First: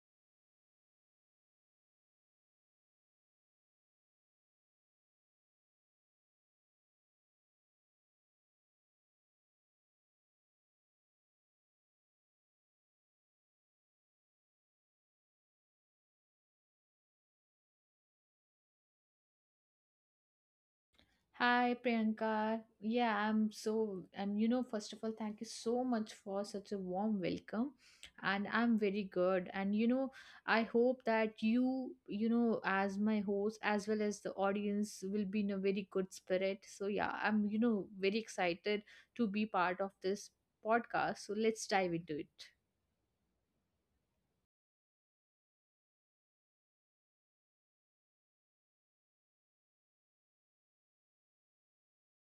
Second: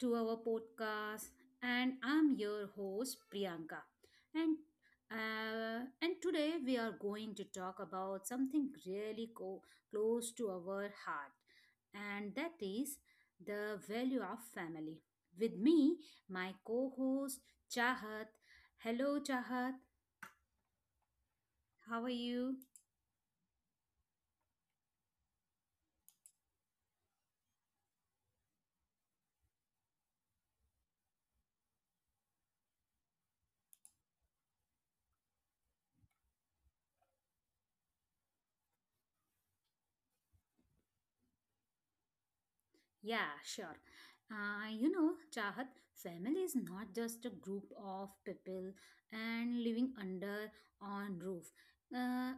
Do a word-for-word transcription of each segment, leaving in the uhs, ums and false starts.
to our podcast. And I'm your host, Priyanka. And uh, and today we are going to talk about something really co- close to our heart, and that is the value of family. With me, my co-host Chahat. Hello, Chahat. Hi How are you? Priyanka. Yeah, I'm so and you know first of all, thank you so much for such a warm welcome, and I'm very good, and you know I hope that you you know as my host as well as the audience will be in a very good spirit. So yeah, I'm you know very excited to be part of this podcast. So let's dive into it. Yeah, sure. Uh, you know, Chahat, family is not just a group of people and living under on roof. Uh,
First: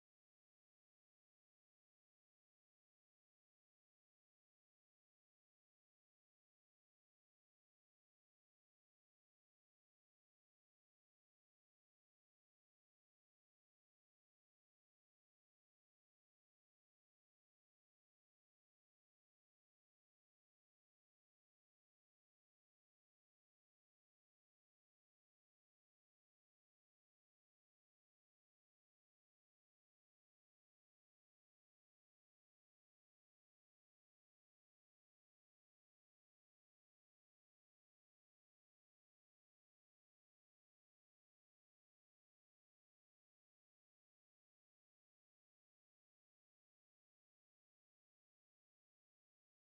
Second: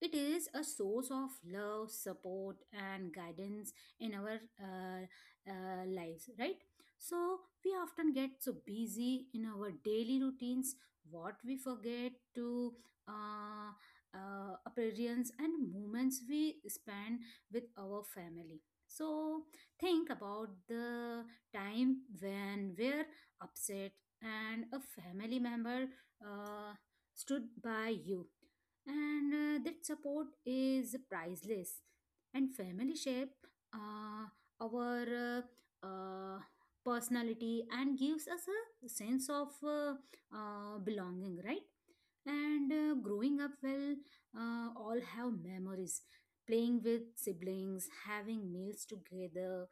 it is a source of love, support, and guidance in our uh, uh, lives, right? So we often get so busy in our daily routines, what we forget to uh, uh, appearance and moments we spend with our family. So think about the time when we're upset and a family member uh, stood by you. And uh, that support is priceless. And family shape uh, our uh, uh, personality and gives us a sense of uh, uh, belonging, right? And uh, growing up well, uh, all have memories. Playing with siblings, having meals together,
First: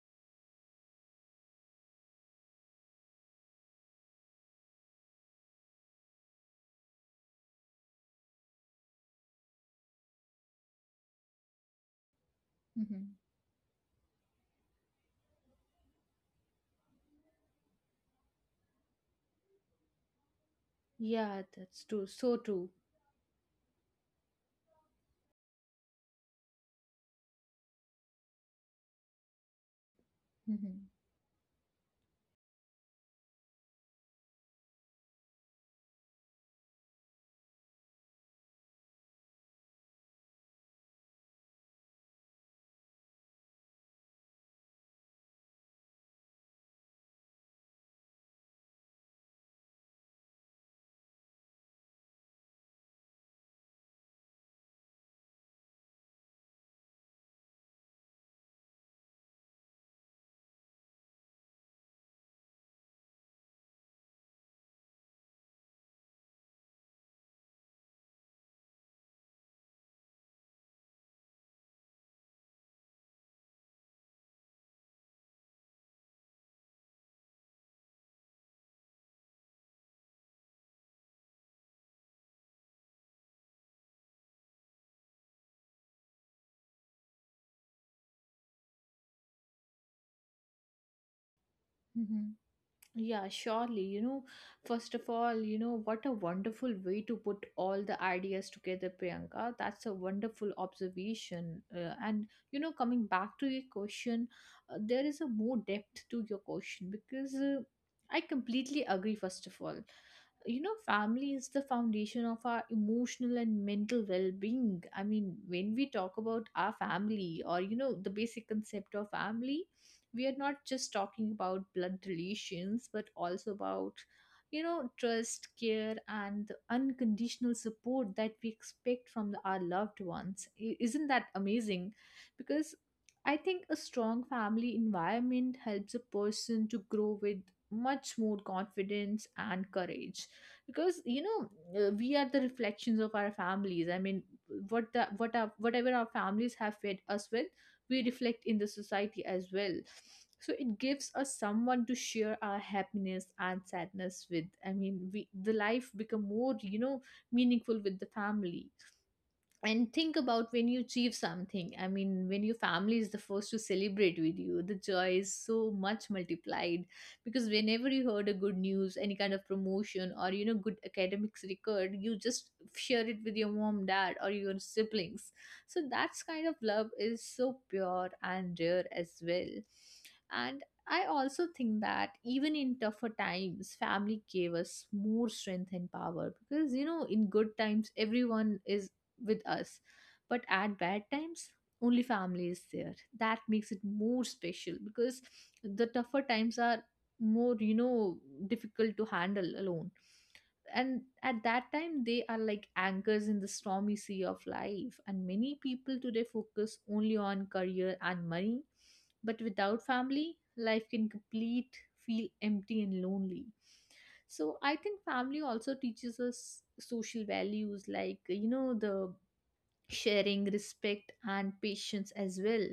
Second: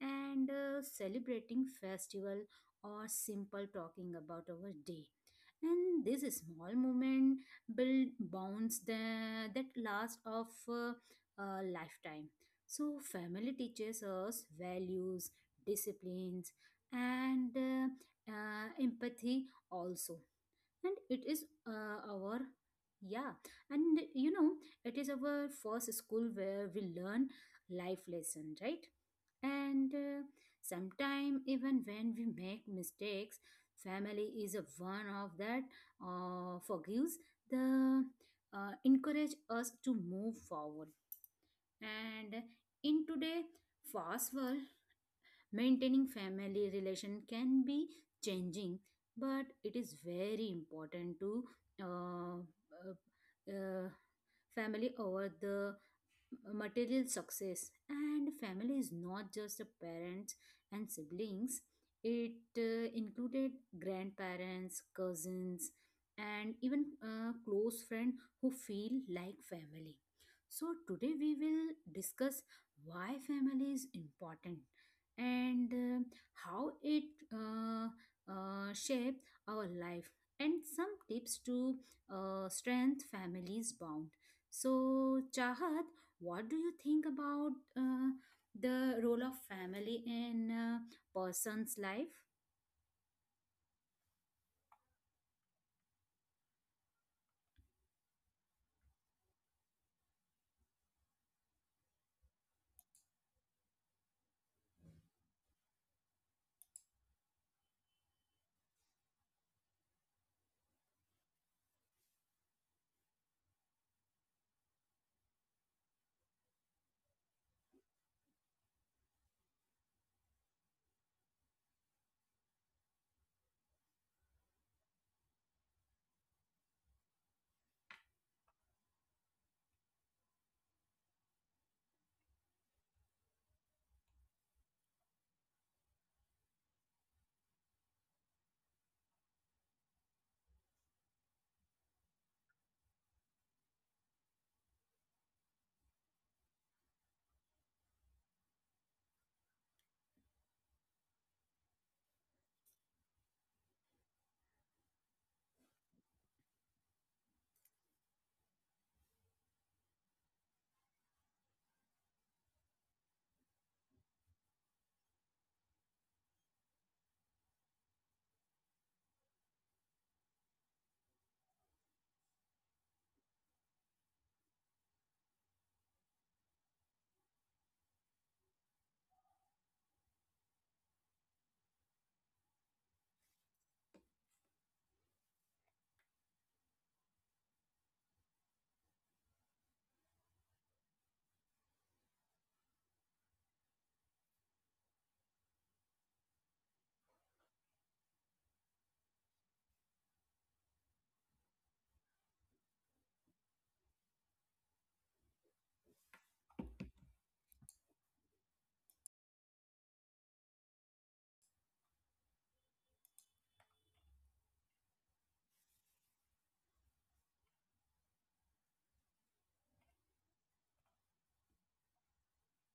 and uh, celebrating festival or simple talking about our day, and this small moment build bonds tha- that last of uh, a lifetime. So Mm-hmm. family teaches us values, disciplines, and uh, uh, empathy also. And it is Yeah, that's uh, true. So our, true. yeah, and you know it is our first school where we learn life lesson, right? And uh, Mm-hmm. sometimes, even when we make mistakes, family is a one of that uh, forgives the uh, encourage us to move forward. And in today fast world, maintaining family relation can be changing, but it is very important to uh, uh, uh, family over the material success. And family is not just the parents and siblings, it uh, included grandparents, cousins, and even a close friend who feel like family. So today we will discuss why family is important and uh, how it uh, uh, shape our life, and some tips to uh, strengthen families bond. So Chahat, what do you think about uh, the role of family in a person's life? Mm-hmm. Yeah, surely. You know, first of all, you know, what a wonderful way to put all the ideas together, Priyanka. That's a wonderful observation. Uh, and, you know, coming back to your question, uh, there is a more depth to your question, because uh, I completely agree, first of all. You know family is the foundation of our emotional and mental well-being. I mean, when we talk about our family, or you know the basic concept of family, we are not just talking about blood relations, but also about you know trust, care, and the unconditional support that we expect from the, our loved ones. I- isn't that amazing? Because I think a strong family environment helps a person to grow with much more confidence and courage, because you know uh, we are the reflections of our families. I mean, what the what our whatever our families have fed us with, we reflect in the society as well. So it gives us someone to share our happiness and sadness with. I mean, we the life become more you know meaningful with the family. And think about when you achieve something. I mean, when your family is the first to celebrate with you, the joy is so much multiplied, because whenever you heard a good news, any kind of promotion or you know good academics record, you just share it with your mom, dad, or your siblings. So that's kind of love is so pure and rare as well. And I also think that even in tougher times, family gave us more strength and power, because you know in good times, everyone is with us. But at bad times, only family is there. That makes it more special, because the tougher times are more, you know, difficult to handle alone. And at that time, they are like anchors in the stormy sea of life. And many people today focus only on career and money. But without family, life can complete, feel empty and lonely. So I think family also teaches us social values, like you know the sharing, respect, and patience as well,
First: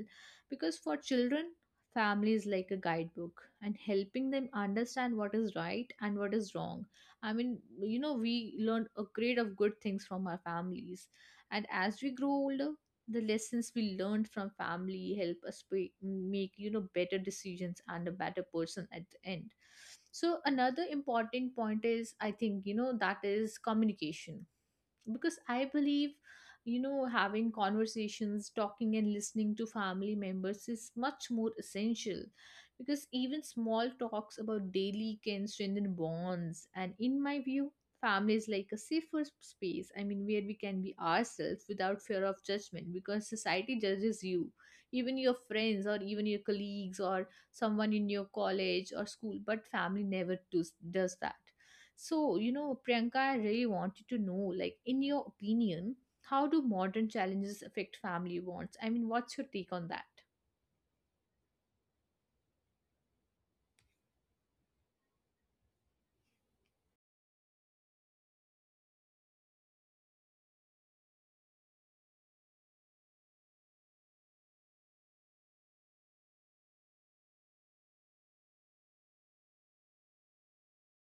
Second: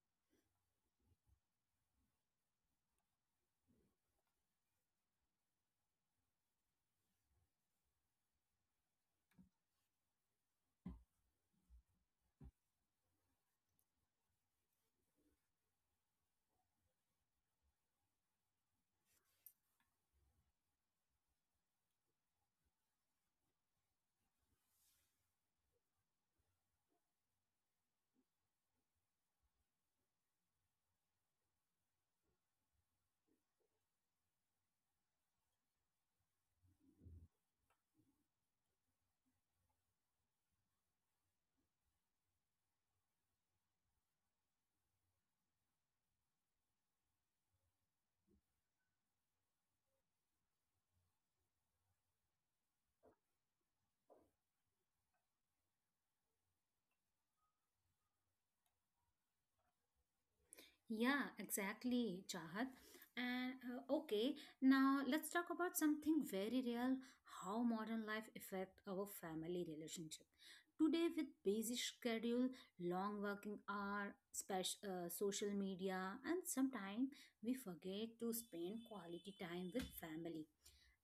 because for children, family is like a guidebook, and helping them understand what is right and what is wrong. I mean, you know we learn a grade of good things from our families. And as we grow older, the lessons we learned from family help us be, make you know better decisions and a better person at the end. So another important point is, I think, you know that is communication, because I believe, you know having conversations, talking and listening to family members is much more essential, because even small talks about daily can strengthen bonds. And in my view, family is like a safer space. I mean, where we can be ourselves without fear of judgment, because society judges you, even your friends, or even your colleagues, or someone in your college or school, but family never does, does that. So, you know, Priyanka, I really wanted to know, like, in your opinion, how do modern challenges affect family bonds? I mean, what's your take on that? Yeah, exactly, Chahat. And uh, okay, now let's talk about something very real: how modern life affect our family relationship. Today with busy schedule, long working hour, special uh, social media, and sometimes we forget to spend quality time with family.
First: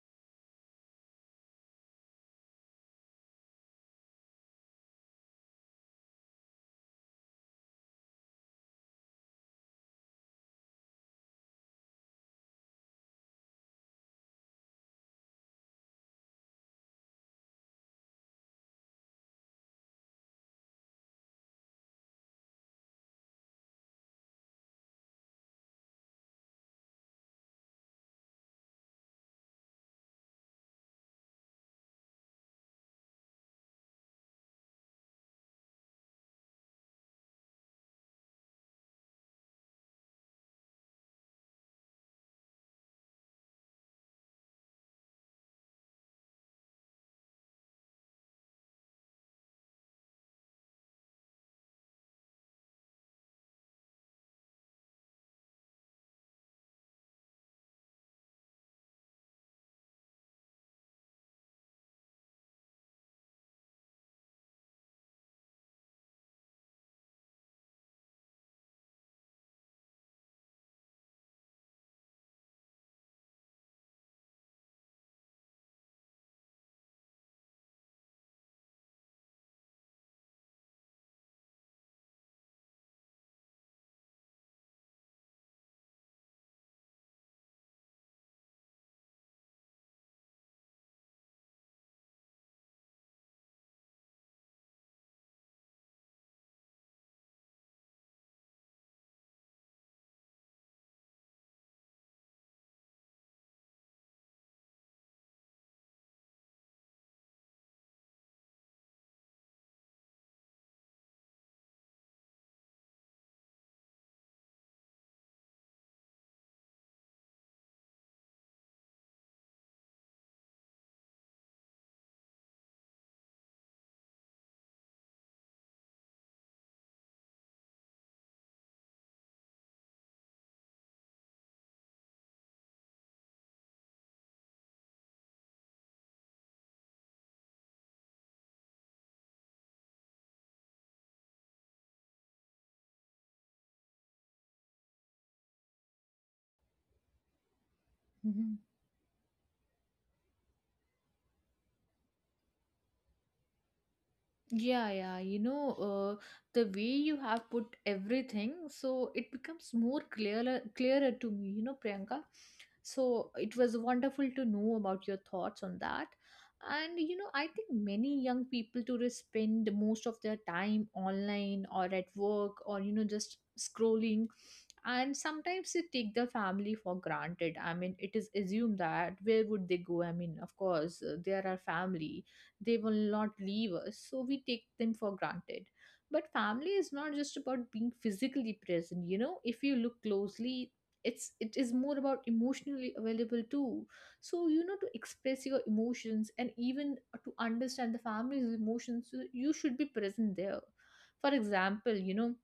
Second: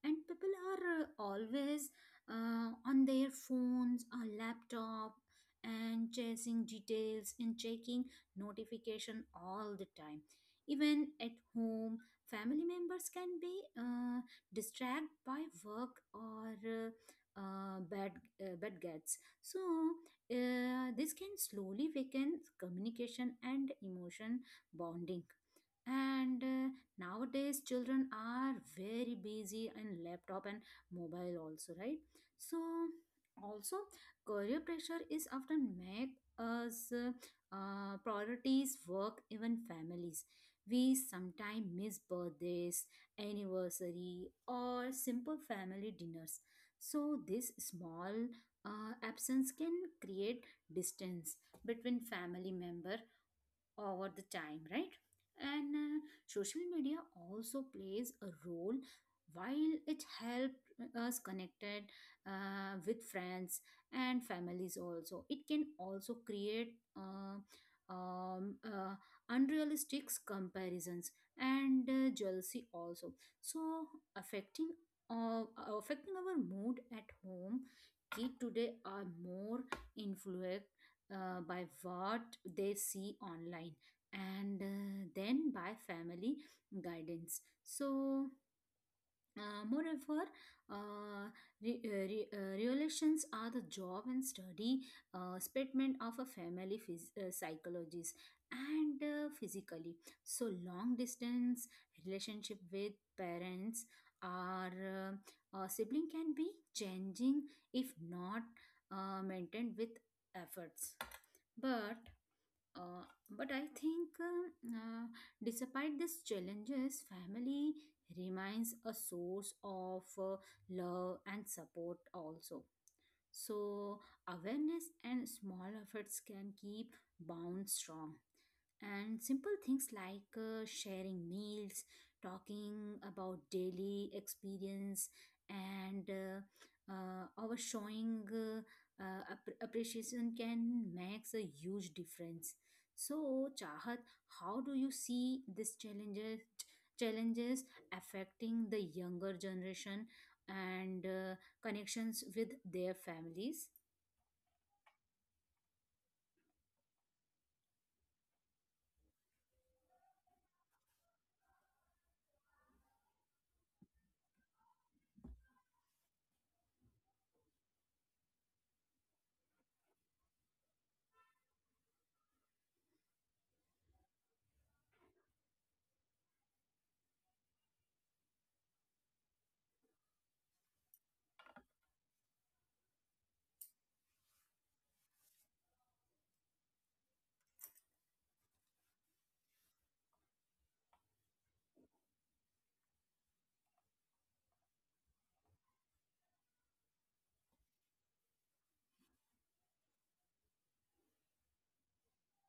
And people are uh, always uh, on their phones or laptop and chasing details and checking notification all the time. Even at home, family members can be uh, distracted by work or uh, uh, bad uh, bad gets. So uh, this can slowly weaken communication and emotion bonding. And uh, nowadays children are very busy in laptop and mobile also, right? So also, career pressure is often make us uh, uh, priorities work even families. We sometimes miss birthdays, anniversary, or simple family dinners. So this small uh, absence can create distance between family member over the time, right? And uh, social media also plays a role. While it helped us connected uh, with friends and families also, it can also create uh, um, uh, unrealistic comparisons and uh, jealousy also. So affecting uh, affecting our mood at home, kids today are more influenced uh, by what they see online and uh, then by family guidance. So uh, moreover, uh, re- uh, re- uh, relations are the job and study uh, statement of a family phys- uh, psychologist, and uh, physically. So, long distance relationship with parents or uh, uh, sibling can be changing if not uh, maintained with efforts. But uh, but I think, um, uh, despite these challenges, family remains a source of uh, love and support also. So, awareness and small efforts can keep bonds strong. And simple things like uh, sharing meals, talking about daily experience, and uh, uh, our showing uh, uh, app- appreciation can makes a huge difference. So, Chahat, how do you see these challenges challenges affecting the younger generation and uh, connections with their families? Yeah, yeah, you know, uh, the way you have put everything, so it becomes more clearer, clearer to me, you know, Priyanka. So it was wonderful to know about your thoughts on that. And you know, I think many young people today spend most of their time online, or at work, or you know, just scrolling. And sometimes they take their family for granted. I mean, it is assumed that where would they go? I mean, of course, uh, they are our family, they will not leave us, so we take them for granted. But family is not just about being physically present. You know if you look closely, it's it is more about emotionally available too. So you know to express your emotions, and even to understand the family's emotions, you you should be present there. For example, you know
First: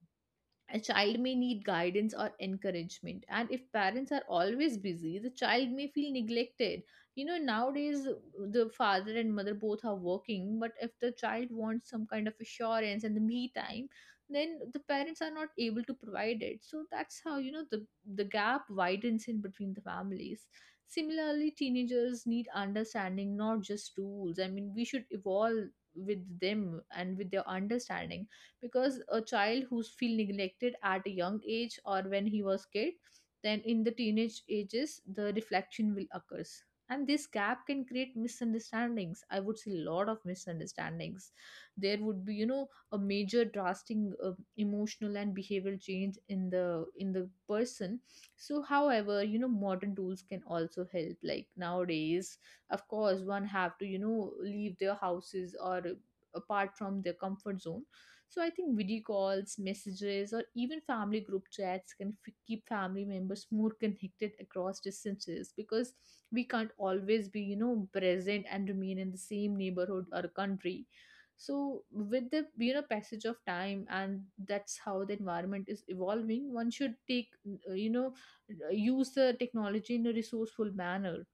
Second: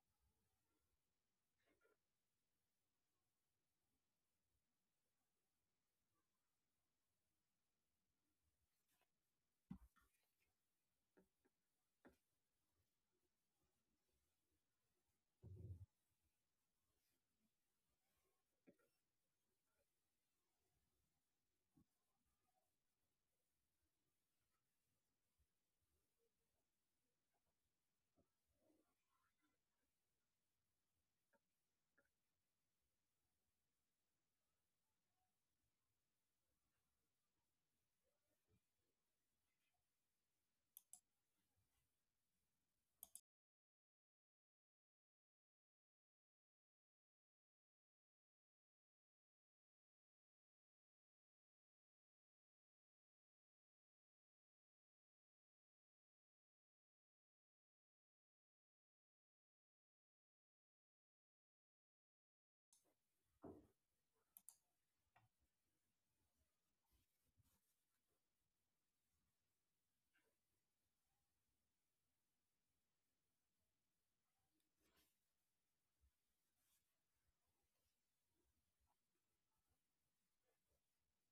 a child may need guidance or encouragement, and if parents are always busy, the child may feel neglected. You know nowadays the father and mother both are working, but if the child wants some kind of assurance and the me time, then the parents are not able to provide it. So that's how, you know the the gap widens in between the families. Similarly, teenagers need understanding, not just rules. I mean, we should evolve with them and with their understanding, because a child who's feel neglected at a young age or when he was kid, then in the teenage ages the reflection will occurs. And this gap can create misunderstandings. I would say a lot of misunderstandings. There would be you know a major drastic uh, emotional and behavioral change in the in the person. So, however, you know modern tools can also help. Like nowadays, of course, one have to you know leave their houses or apart from their comfort zone. So I think video calls, messages, or even family group chats can f- keep family members more connected across distances, because we can't always be, you know, present and remain in the same neighborhood or country. So with the you know passage of time and that's how the environment is evolving, one should take uh, you know uh, use the technology in a resourceful manner.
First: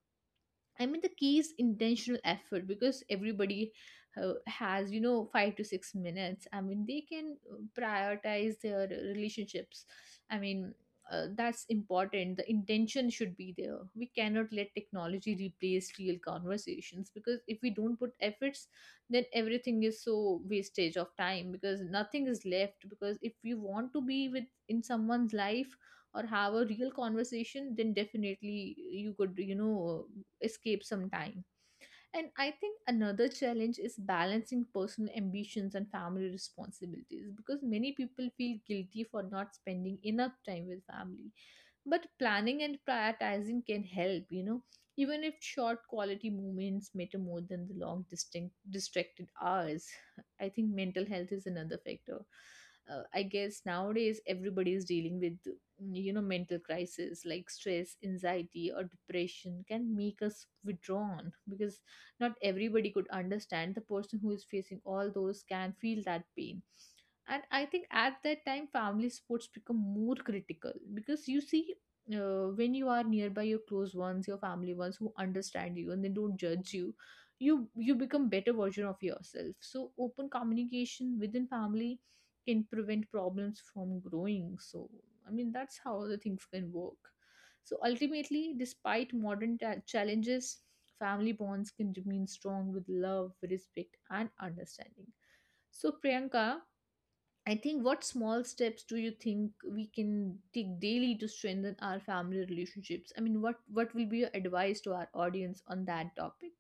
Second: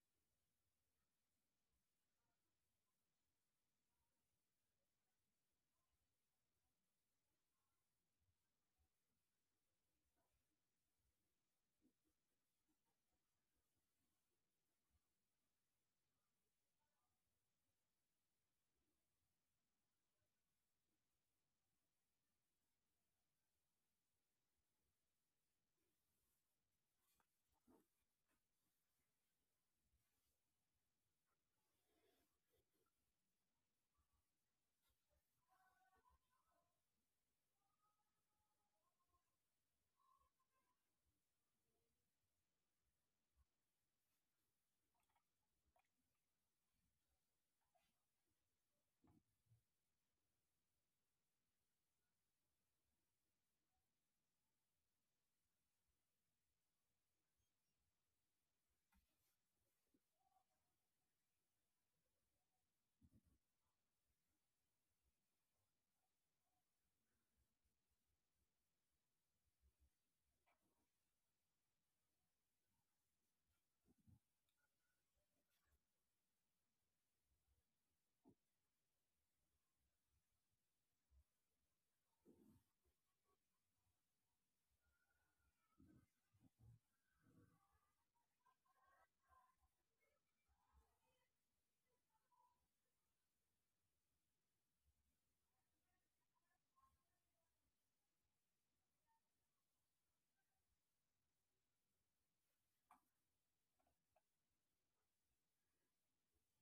I mean, the key is intentional effort, because everybody uh, has, you know, five to six minutes. I mean, they can uh, prioritize their relationships. I mean, uh, that's important. The intention should be there. We cannot let technology replace real conversations, because if we don't put efforts, then everything is so wastage of time, because nothing is left. Because if we want to be with in someone's life, or have a real conversation, then definitely you could you know escape some time. And I think another challenge is balancing personal ambitions and family responsibilities, because many people feel guilty for not spending enough time with family. But planning and prioritizing can help, you know even if short quality moments matter more than the long distinct distracted hours. I think mental health is another factor. uh, I guess nowadays everybody is dealing with mm, you know mental crisis, like stress, anxiety, or depression can make us withdrawn, because not everybody could understand the person who is facing all those can feel that pain. And I think at that time, family sports become more critical, because you see, uh, when you are nearby your close ones, your family ones who understand you and they don't judge you you you become better version of yourself. So open communication within family can prevent problems from growing. So I mean, that's how the things can work. So ultimately, despite modern ta- challenges, family bonds can remain strong with love, respect, and understanding. So Priyanka, I think what small steps do you think we can take daily to strengthen our family relationships? I mean, what what will be your advice to our audience on that topic?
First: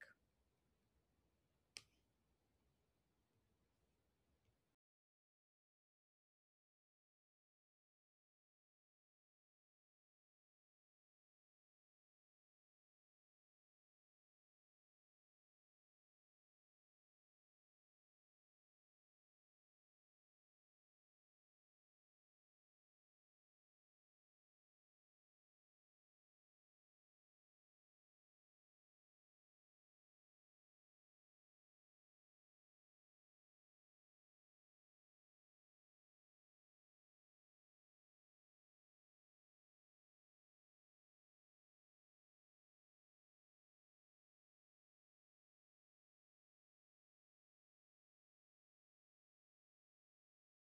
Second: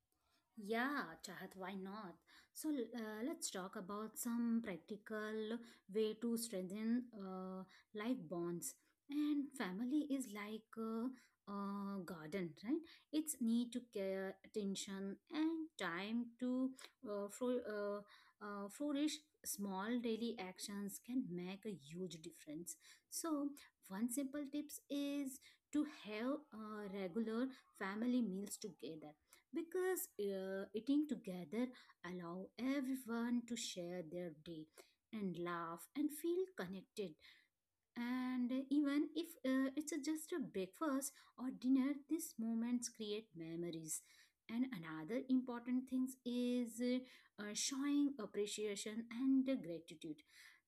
Yeah, Chahat, why not? So uh, let's talk about some practical way to strengthen uh, life bonds. And family is like a, a garden, right? It's need to care, attention, and time to uh, fro- uh, uh, flourish. Small daily actions can make a huge difference. So one simple tips is to have uh, regular family meals together, because uh, eating together allow everyone to share their day and laugh and feel connected. And even if uh, it's just a breakfast or dinner, these moments create memories. And another important thing is uh, uh, showing appreciation and gratitude.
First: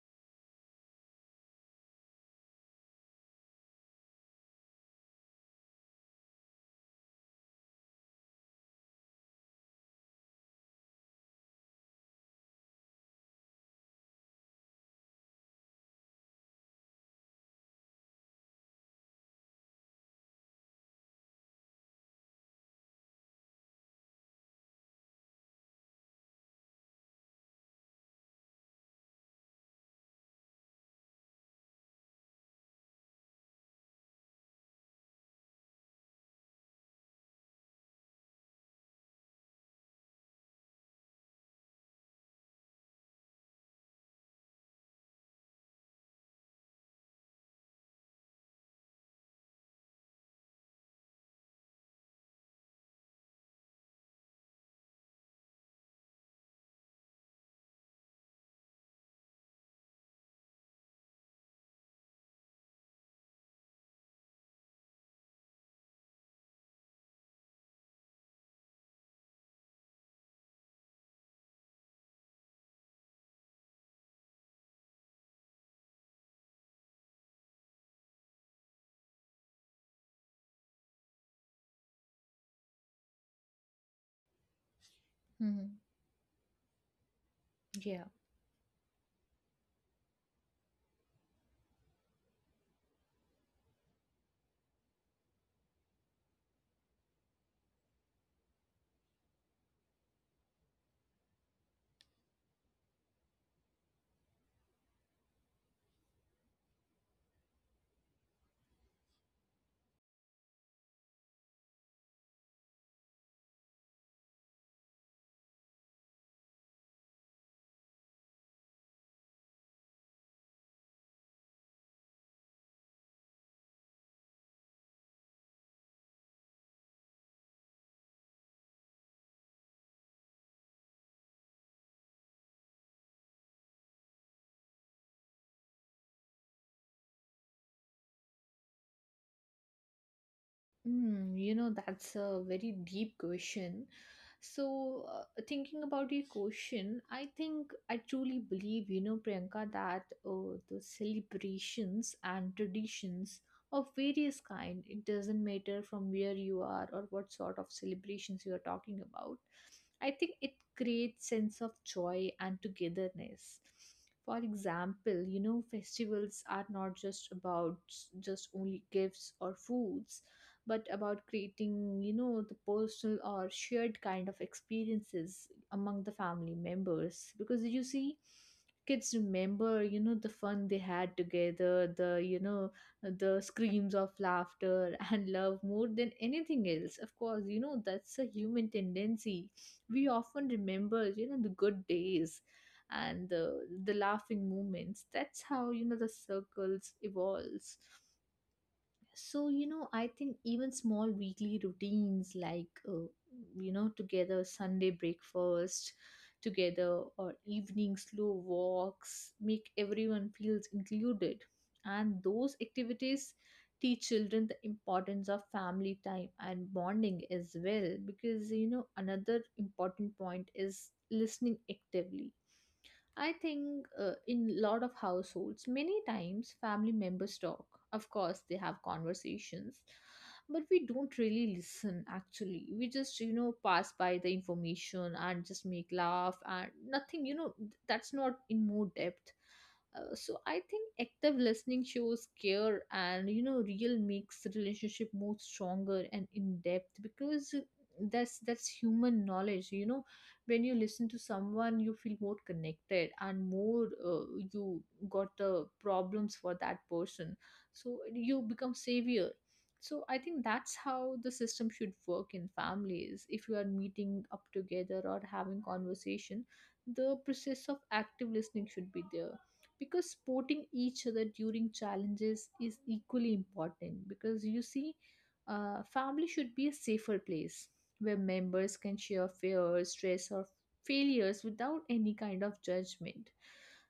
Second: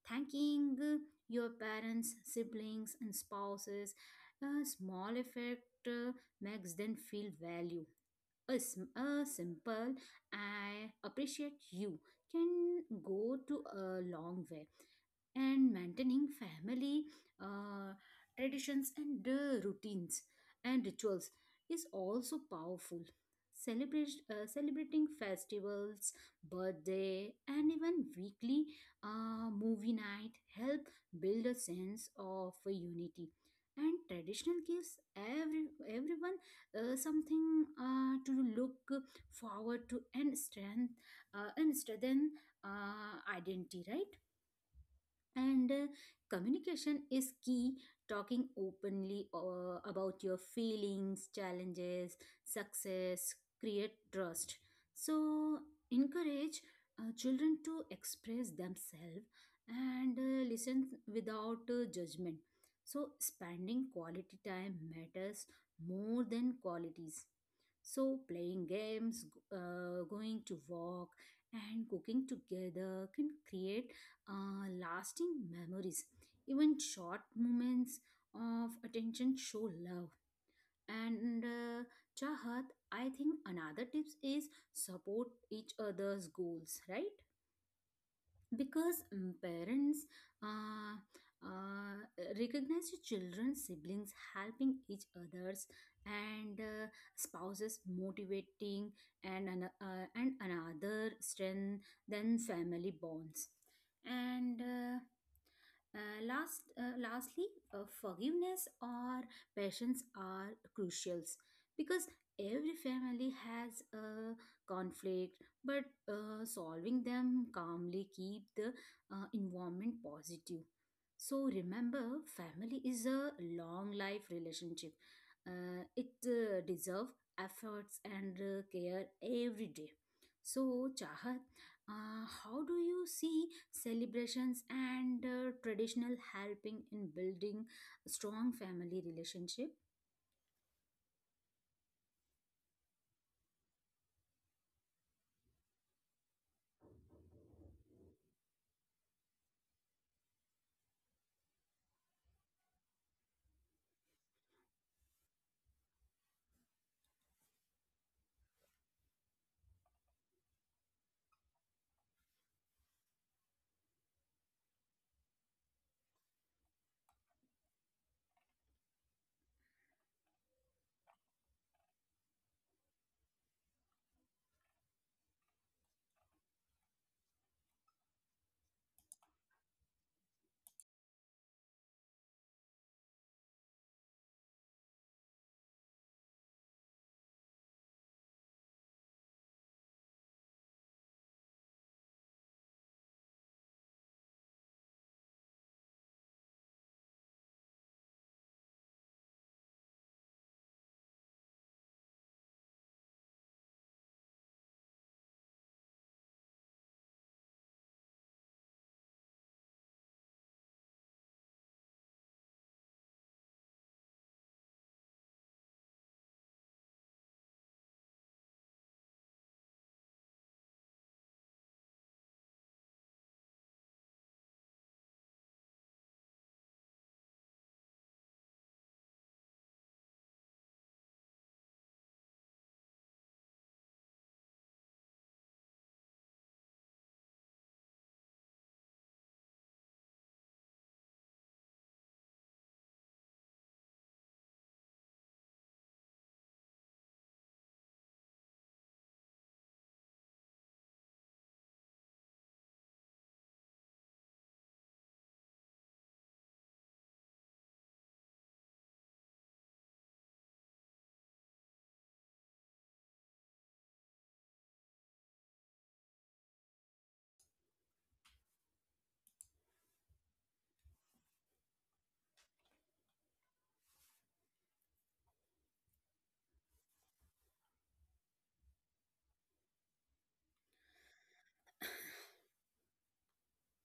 Thanking uh, your parents, siblings, and spouses a small effect uh, makes them feel valued. A, sm- a simple "I appreciate you" can go to a long way. And maintaining family uh, traditions and uh, routines and rituals is also powerful. Celebrate, uh, celebrating festivals, birthday, and even weekly uh, movie night help build a sense of unity. And traditional gives every everyone uh, something uh, to look forward to, and strength uh, and strengthen uh, identity, right? and uh, communication is key. Talking openly uh, about your feelings, challenges, success create trust. So encourage uh, children to express themselves and uh, listen without uh, judgment. So spending quality time matters more than qualities. So playing games, g- uh, going to walk, and cooking together can create uh, lasting memories. Even short moments of attention show love. And uh, Chahat, I think another tips is support each Hmm. other's goals, right? Yeah. Because mm, parents uh, uh, recognize the children's, siblings helping each others, and uh, spouses motivating and an, uh, and another strength than family bonds. And uh, uh, last, uh, lastly, uh, forgiveness or patience are crucials, because every family has a conflict, but uh, solving them calmly keep the uh, environment positive. So remember, family is a long life relationship. Uh, it uh, deserve efforts and uh, care every day. So Chahat, uh, how do you see celebrations and uh, traditional helping in building strong family relationship? Hmm, you know, That's a very deep question. So, uh, thinking about your question, I think I truly believe, you know, Priyanka, that uh, the celebrations and traditions of various kind, it doesn't matter from where you are or what sort of celebrations you are talking about. I think it creates sense of joy and togetherness. For example, you know, festivals are not just about just only gifts or foods, but about creating, you know, the personal or shared kind of experiences among the family members. Because you see, kids remember you know the fun they had together, the you know the screams of laughter and love more than anything else. Of course, you know that's a human tendency. We often remember you know the good days and the the laughing moments. That's how, you know the circles evolves. So, you know, I think even small weekly routines, like, uh, you know, together Sunday breakfast together or evening slow walks, make everyone feels included. And those activities teach children the importance of family time and bonding as well, because you know another important point is listening actively. I think uh, in a lot of households, many times family members talk. Of course, they have conversations, but we don't really listen. Actually, we just you know pass by the information and just make laugh and nothing. You know th- that's not in more depth. Uh, so I think active listening shows care and you know real makes the relationship more stronger and in depth because uh, that's that's human knowledge. You know when you listen to someone you feel more connected and more uh, you got the problems for that person, so you become savior. So I think that's how the system should work in families. If you are meeting up together or having conversation, the process of active listening should be there, because supporting each other during challenges is equally important. Because you see, uh, family should be a safer place where members can share fears, stress, or failures without any kind of judgment.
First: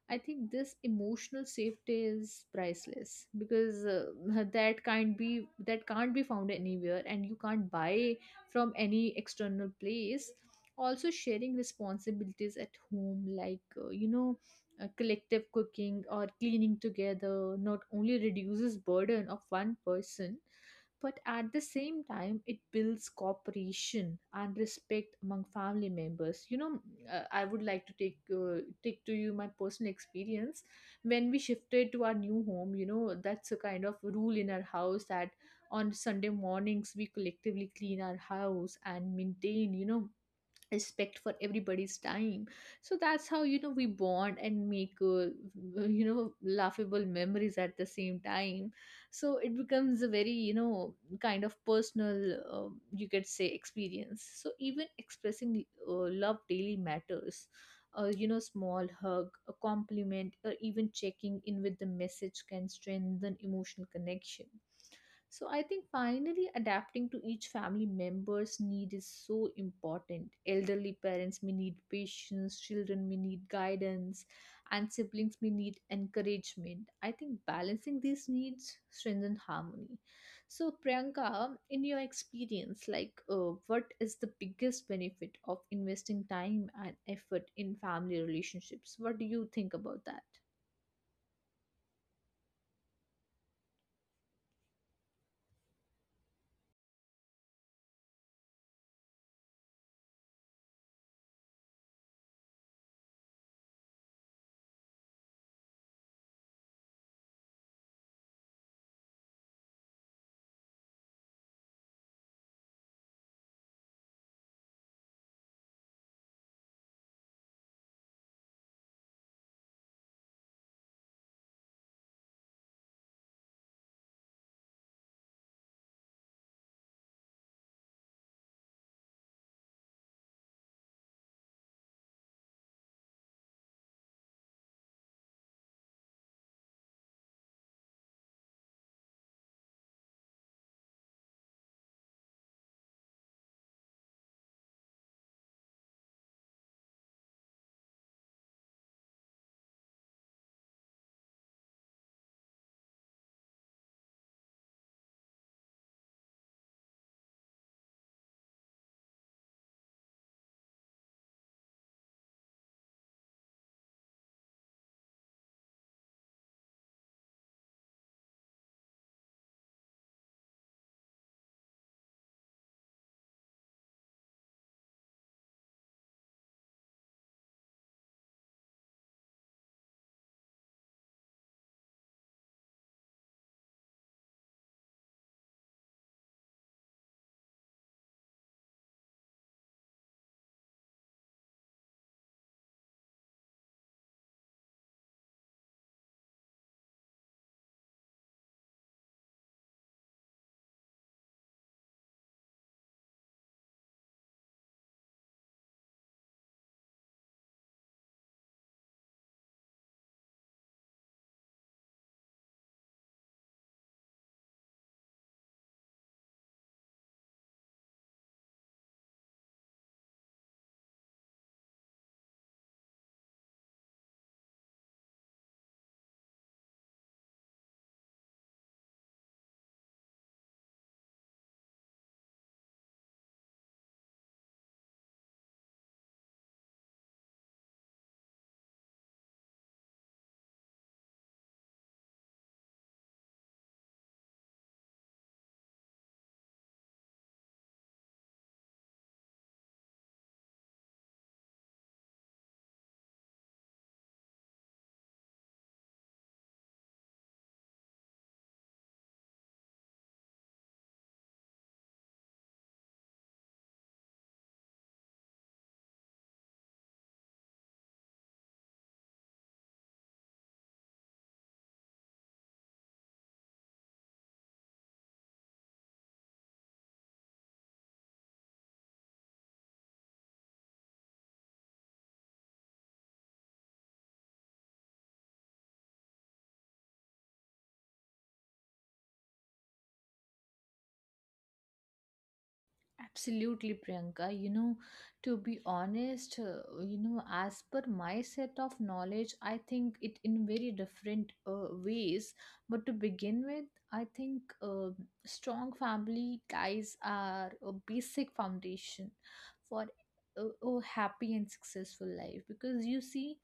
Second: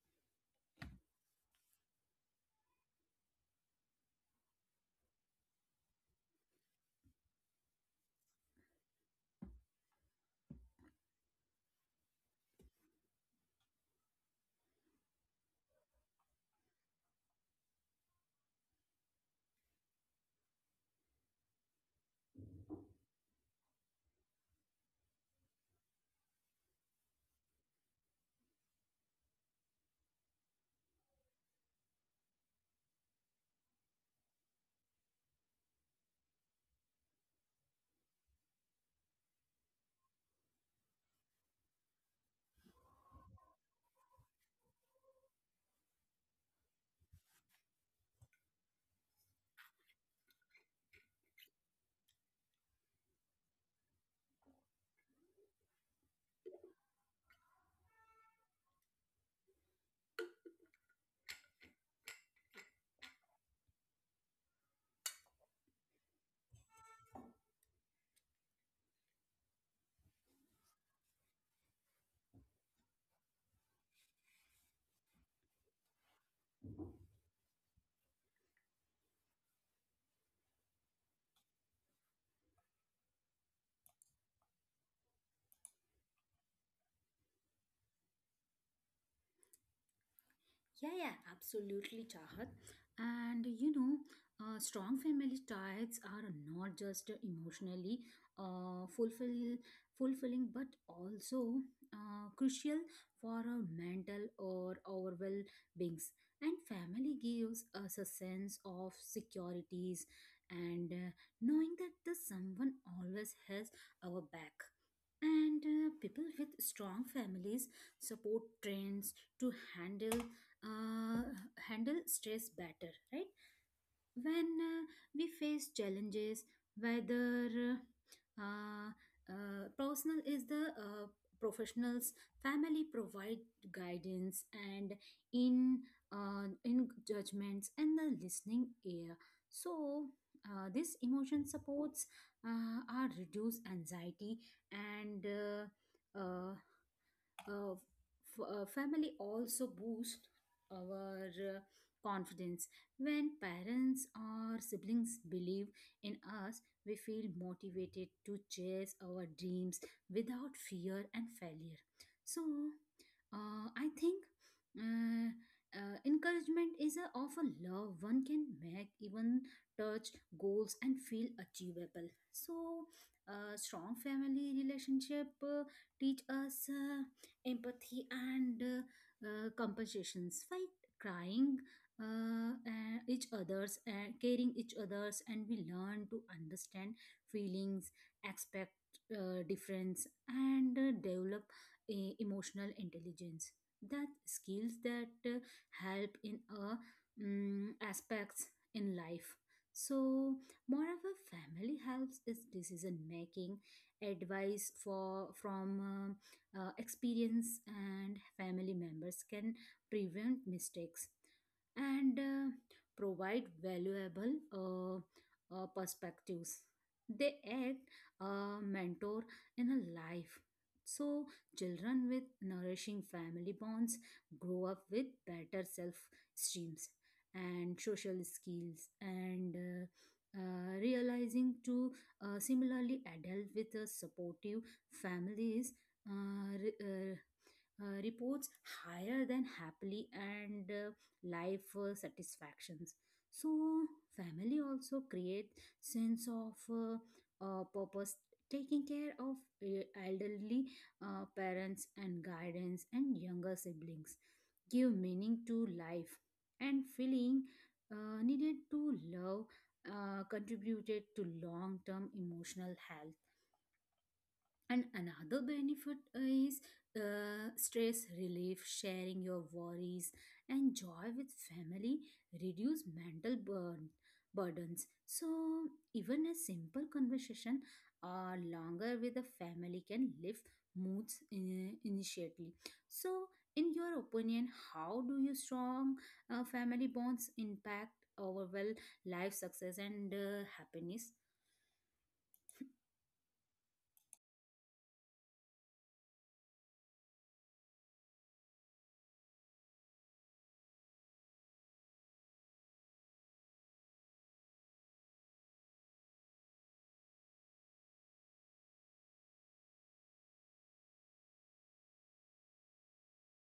I think this emotional safety is priceless because uh, that can't be that can't be found anywhere, and you can't buy from any external place. Also, sharing responsibilities at home, like uh, you know, uh, collective cooking or cleaning together, not only reduces burden of one person, but at the same time, it builds cooperation and respect among family members. You know, uh, I would like to take uh, take to you my personal experience when we shifted to our new home. You know, that's a kind of rule in our house that on Sunday mornings we collectively clean our house and maintain. You know, respect for everybody's time. So that's how you know we bond and make uh, you know laughable memories at the same time. So it becomes a very you know kind of personal um you could say experience. So even expressing uh, love daily matters. A you know small hug, a compliment, or even checking in with the message can strengthen emotional connection. So I think finally adapting to each family member's need is so important. Elderly parents may need patience, children may need guidance, and siblings may need encouragement. I think balancing these needs strengthens harmony. So Priyanka, in your experience, like uh, what is the biggest benefit of investing time and effort in family relationships? What do you think about that? Yeah, yeah, absolutely, Chahat. And you know, uh, strong family ties are not just emotionally uh, fulfill, fulfilling, but also uh, crucial for our mental or our well beings. And family gives us a sense of securities and uh, knowing that the someone always has our back. And uh, people with strong families support trends to handle uh, handle stress better, right? When uh, we face challenges, whether uh, uh, uh, personal is the uh, professionals, family provide guidance and in uh, in judgments and the listening ear. So uh, this emotion supports uh, our reduce anxiety, and uh, uh, uh, f- uh, family also boost our uh, confidence. When parents or siblings believe in us, we feel motivated to chase our dreams without fear and failure. So uh, I think uh, uh, encouragement is a of a love one can make even touch goals and feel achievable. So uh, strong family relationship uh, teach us uh, empathy and uh, uh, compensations, fight crying uh, uh, each others, uh, caring each others, and we learn to understand feelings, expect uh, difference, and uh, develop a emotional intelligence, that skills that uh, help in uh, mm, aspects in life. So moreover, family helps is decision making advice for from um, uh, experience, and family members can prevent mistakes and uh, provide valuable uh, uh, perspectives. They act a mentor in a life. So, children with nourishing family bonds grow up with better self esteems and social skills, and uh, uh, realizing to uh, similarly, adult with a supportive families uh, re- uh, uh, reports higher than happily and uh, life uh, satisfactions. So family also create sense of uh, uh, purpose. Taking care of uh, elderly uh, parents and guidance and younger siblings give meaning to life, and feeling uh, needed to love uh, contributed to long-term emotional health. And another benefit is uh, stress relief. Sharing your worries and joy with family reduce mental burn burdens. So even a simple conversation or longer with a family can lift moods in, initially. So in your opinion, how do you strong uh, family bonds impact overall life success and uh, happiness? Absolutely, Priyanka. You know, to be honest, uh, you know, as per my set of knowledge, I think it in very different uh, ways. But to begin with, I think uh, strong family ties are a basic foundation for a, a happy and successful life. Because you see,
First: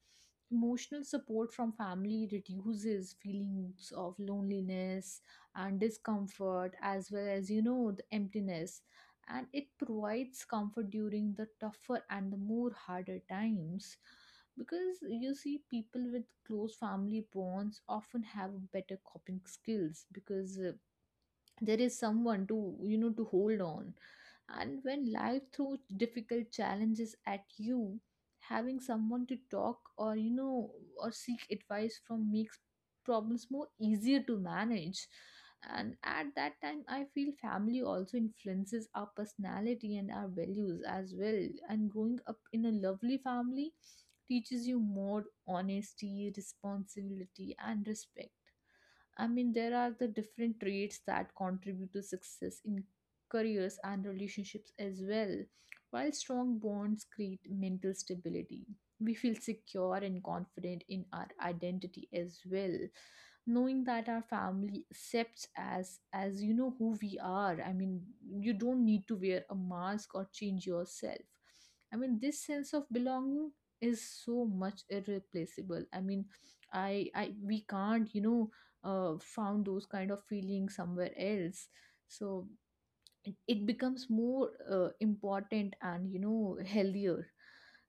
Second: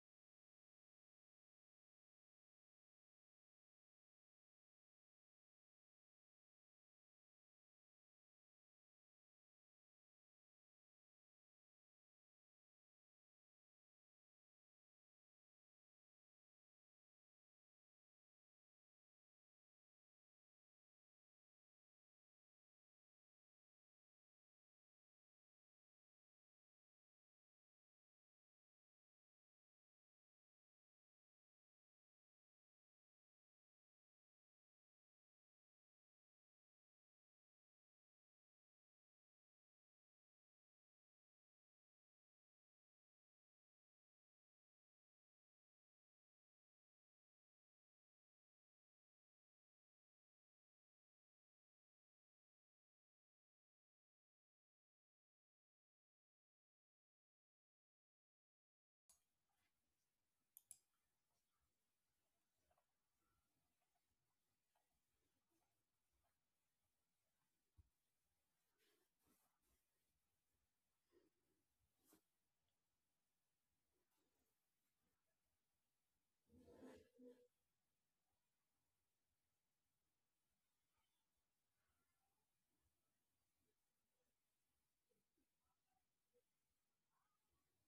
emotional support from family reduces feelings of loneliness and discomfort as well as you know the emptiness, and it provides comfort during the tougher and the more harder times, because you see people with close family bonds often have better coping skills. Because uh, there is someone to you know to hold on, and when life throws difficult challenges at you, having someone to talk or you know or seek advice from makes problems more easier to manage. And at that time I feel family also influences our personality and our values as well, and growing up in a lovely family teaches you more honesty, responsibility, and respect. I mean, there are the different traits that contribute to success in careers and relationships as well. While strong bonds create mental stability, we feel secure and confident in our identity as well. Knowing that our family accepts as as you know who we are. I mean, you don't need to wear a mask or change yourself. I mean, this sense of belonging is so much irreplaceable. I mean, I I we can't, you know, uh, found those kind of feelings somewhere else. So it, it becomes more uh, important and you know healthier.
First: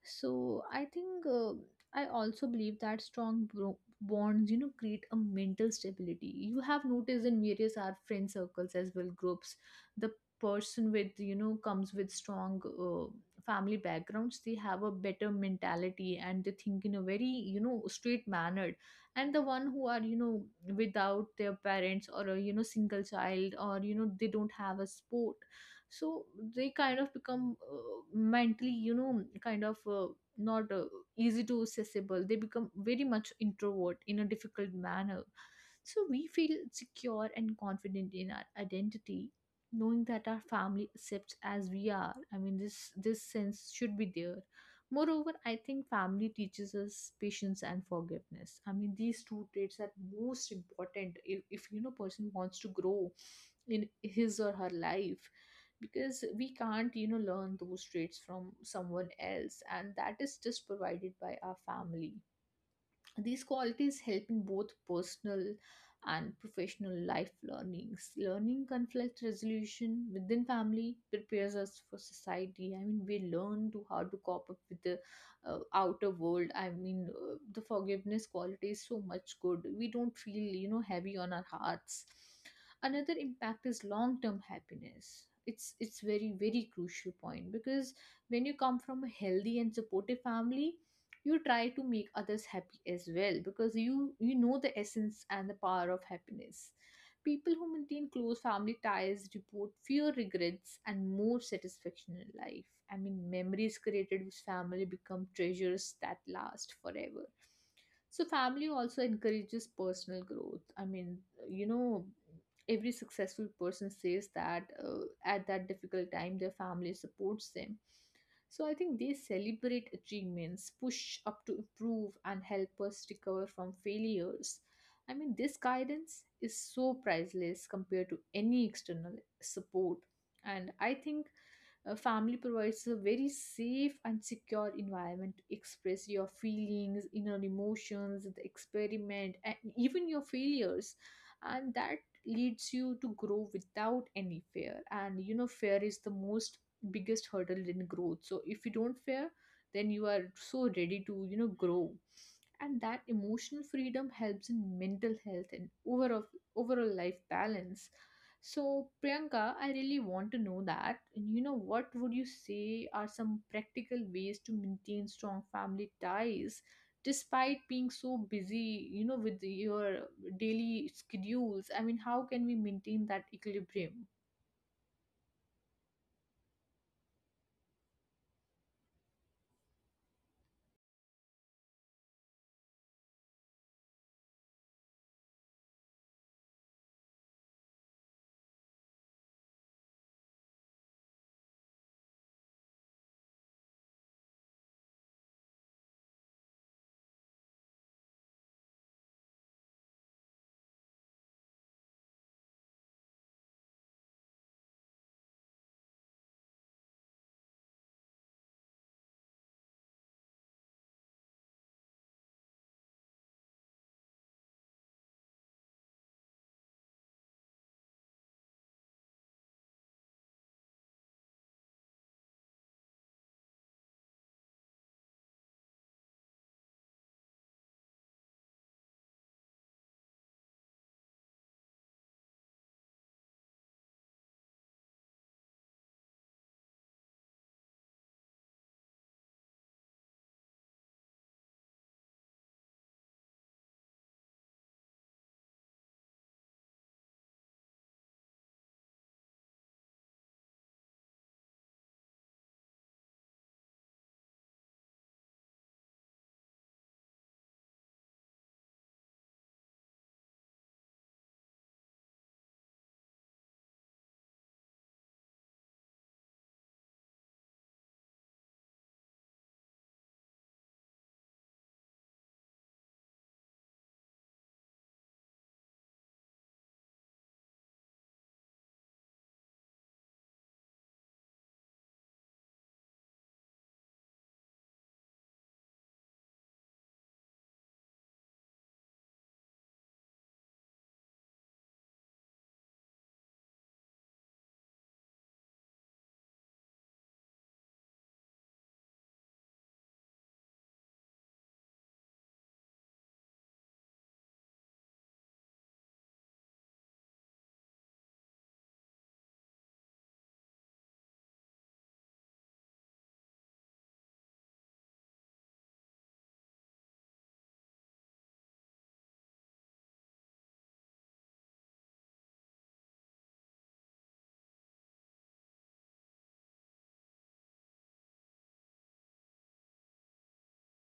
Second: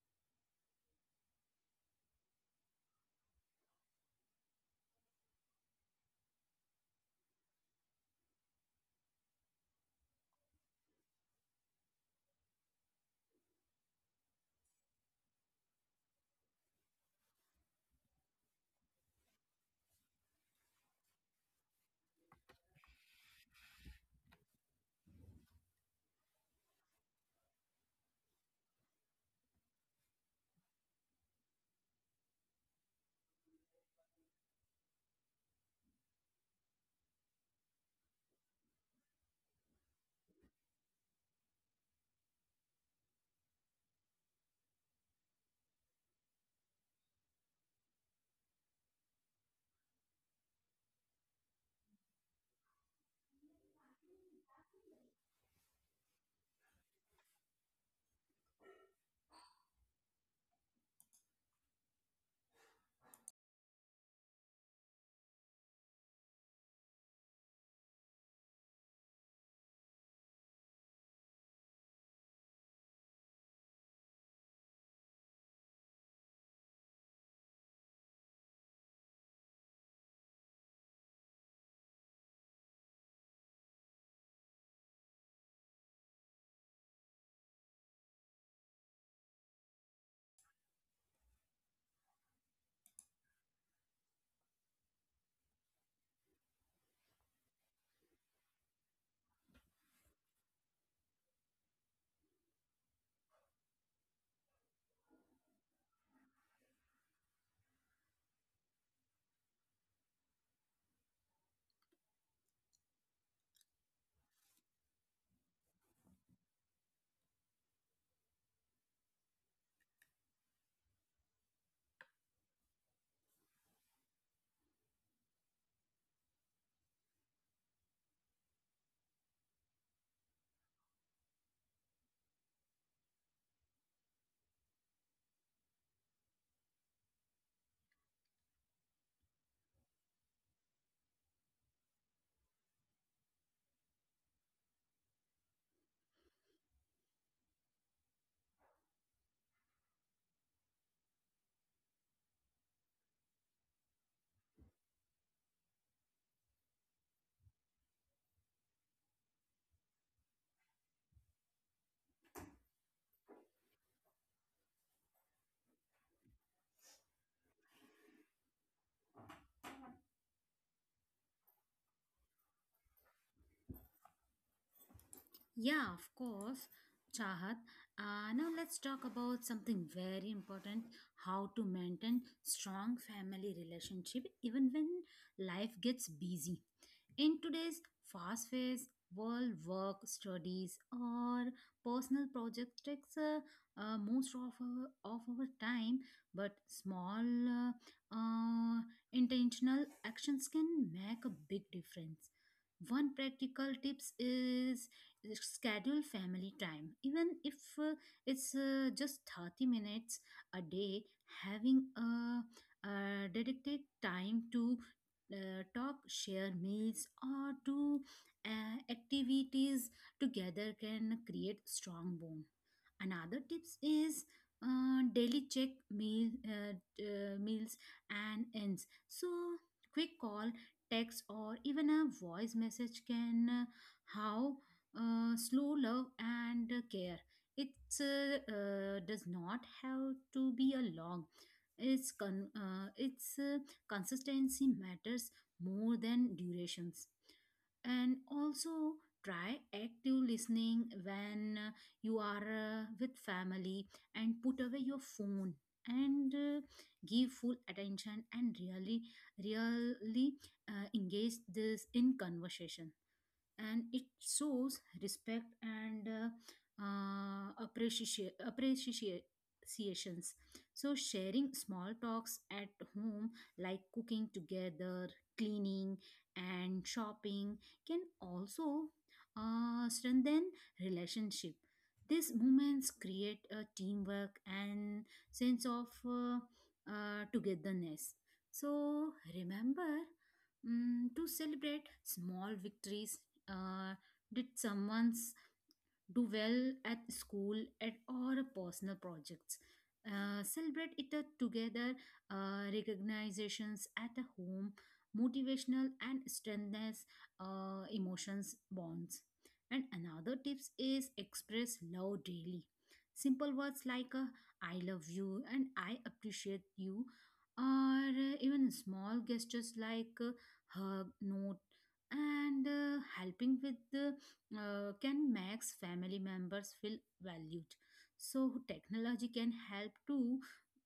So I think uh, I also believe that strong bro- bonds you know create a mental stability. You have noticed in various our friend circles as well groups. The person with you know comes with strong uh, family backgrounds, they have a better mentality and they think in a very you know straight manner. And the one who are you know without their parents or a you know single child or you know they don't have a sport, so they kind of become uh, mentally you know kind of uh, not uh, easy to accessible. They become very much introvert in a difficult manner. So we feel secure and confident in our identity, knowing that our family accepts as we are. I mean, this this sense should be there. Moreover, I think family teaches us patience and forgiveness. I mean, these two traits are most important if, if you know person wants to grow in his or her life, because we can't you know learn those traits from someone else, and that is just provided by our family. These qualities help in both personal and professional life learnings. Learning conflict resolution within family prepares us for society. I mean, we learn to how to cope up with the uh, outer world. I mean, uh, the forgiveness quality is so much good. We don't feel, you know, heavy on our hearts. Another impact is long-term happiness. It's it's very very crucial point, because when you come from a healthy and supportive family, you try to make others happy as well, because you you know the essence and the power of happiness. People who maintain close family ties report fewer regrets and more satisfaction in life. I mean memories created with family become treasures that last forever. So family also encourages personal growth. I mean, you know, every successful person says that uh, at that difficult time their family supports them. So I think they celebrate achievements, push up to improve, and help us recover from failures. I mean, this guidance is so priceless compared to any external support. And I think a family provides a very safe and secure environment to express your feelings, inner emotions, the experiment, and even your failures. And that leads you to grow without any fear. And you know, fear is the most biggest hurdle in growth. So if you don't fear, then you are so ready to, you know, grow, and that emotional freedom helps in mental health and overall overall life balance. So Priyanka, I really want to know that, and you know what would you say are some practical ways to maintain strong family ties despite being so busy you know with your daily schedules? I mean, how can we maintain that equilibrium? Yeah, of course, Chahat. Uh, now let's talk about something very important: how to maintain strong family relationship even when life gets busy. In today's fast paced world, work, studies, or personal projects takes uh, uh, most of our, of our time, but small uh, uh, intentional actions can make a big difference. One practical tips is schedule family time. Even if uh, it's uh, just thirty minutes a day, having a, a dedicated time to uh, talk, share meals, or do uh, activities together can create strong bond. Another tips is uh, daily check meal uh, uh, meals and ends. So quick call, text, or even a voice message can uh, how uh, slow love and uh, care. It uh, uh, does not have to be a long. It's con- uh, it's uh, Consistency matters more than durations. And also try active listening when uh, you are uh, with family, and put away your phone and uh, give full attention, and really really uh, engage this in conversation, and it shows respect and uh, uh, appreciation appreciations So sharing small talks at home like cooking together, cleaning, and shopping can also uh, strengthen relationship. These moments create a teamwork and sense of uh, uh, togetherness. So remember, mm, to celebrate small victories. uh, did someone do well at school at or personal projects? Uh, celebrate it uh, together. Uh, recognitions at a home motivational and strengthens uh, emotions bonds. And another tips is express love daily: simple words like uh, I love you and I appreciate you, or uh, even small gestures like uh, hug note and uh, helping with the uh, can makes family members feel valued. So technology can help too,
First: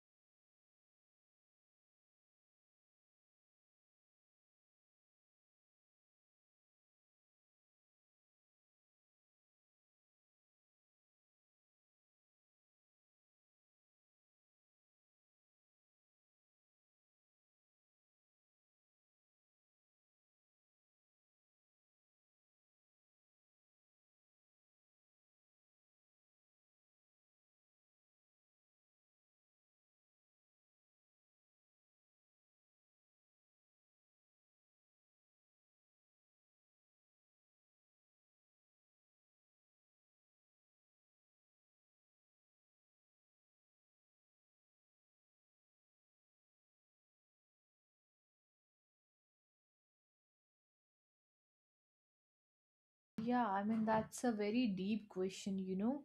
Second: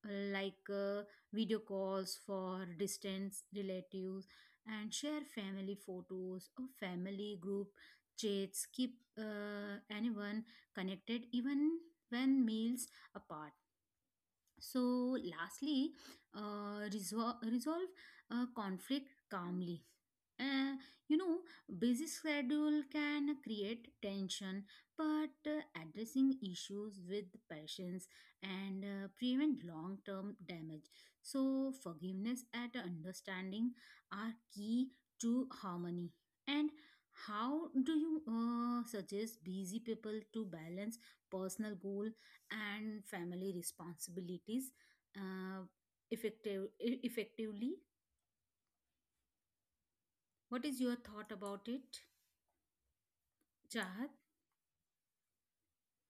uh, like uh, video calls for distance relatives, and share family photos or family group chats keep uh, anyone connected even when meals apart. So lastly, uh, resol- resolve uh, conflict calmly. uh, you know, Busy schedule can create tension, but uh, addressing issues with patience and uh, prevent long-term damage. So, forgiveness and understanding are key to harmony. And how do you uh, suggest busy people to balance personal goal and family responsibilities uh, effective effectively? What is your thought about it, Yeah, I mean, Chahat? that's a very deep question, you know.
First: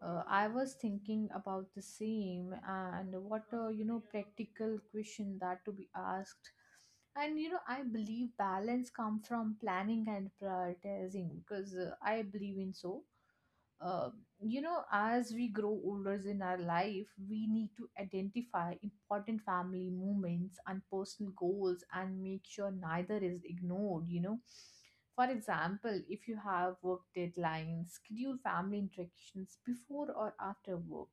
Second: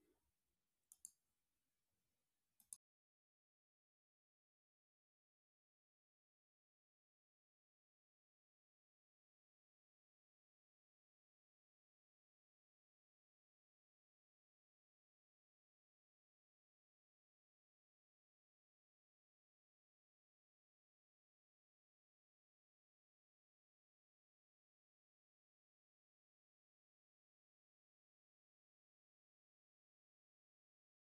Uh, I was thinking about the same, and what a, you know, practical question that to be asked. And, you know, I believe balance come from planning and prioritizing, because uh, I believe in so uh, you know, as we grow older in our life, we need to identify important family moments and personal goals and make sure neither is ignored, you know. For example, if you have work deadlines, schedule family interactions before or after work.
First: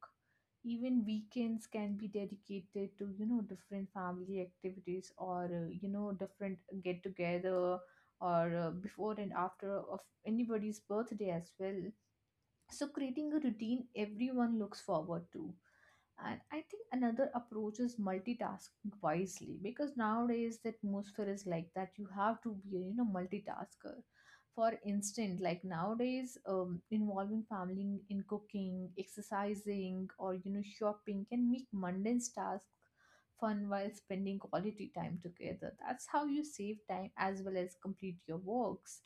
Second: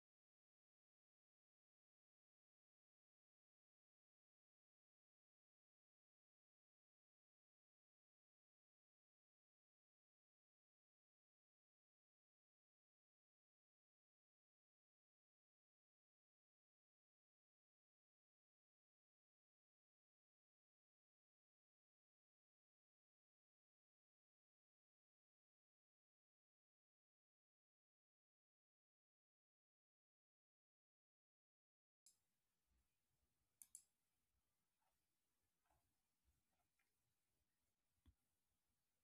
Even weekends can be dedicated to, you know, different family activities or, uh, you know, different get together or uh, before and after of anybody's birthday as well. So creating a routine everyone looks forward to. And I think another approach is multitasking wisely, because nowadays the atmosphere is like that you have to be a you know multitasker. For instance, like nowadays um, involving family in cooking, exercising, or you know shopping can make mundane tasks fun while spending quality time together. That's how you save time as well as complete your works.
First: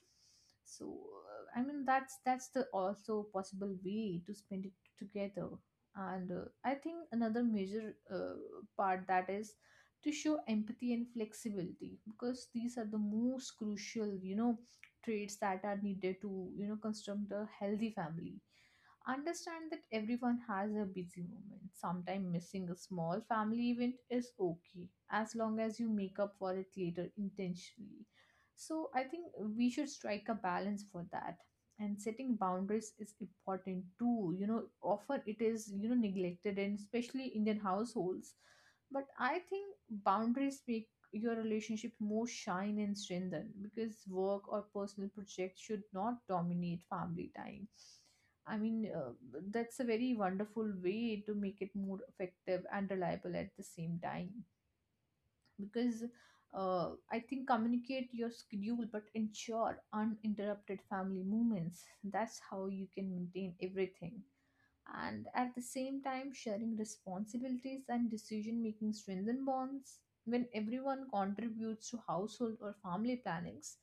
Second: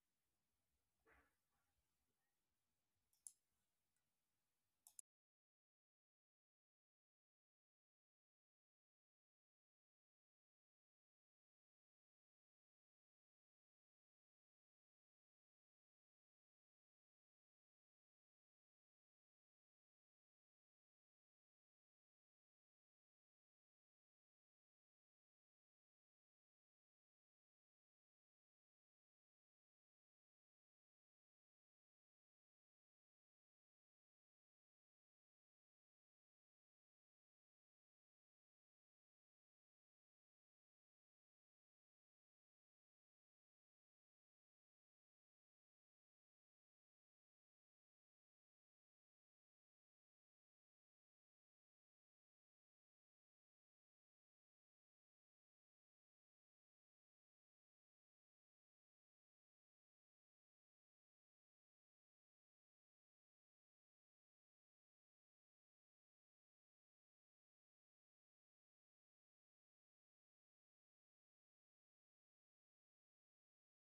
So uh, I mean that's that's the also possible way to spend it together. And uh, I think another major uh, part that is to show empathy and flexibility, because these are the most crucial you know traits that are needed to you know construct a healthy family. Understand that everyone has a busy moment. Sometimes missing a small family event is okay as long as you make up for it later intentionally. So I think we should strike a balance for that. And setting boundaries is important too. You know, often it is, you know, neglected and especially Indian households. But I think boundaries make your relationship more shine and strengthen, because work or personal projects should not dominate family time. I mean, uh, that's a very wonderful way to make it more effective and reliable at the same time, because uh, I think communicate your schedule but ensure uninterrupted family moments. That's how you can maintain everything. And at the same time, sharing responsibilities and decision making strengthen bonds. When everyone contributes to household or family plannings,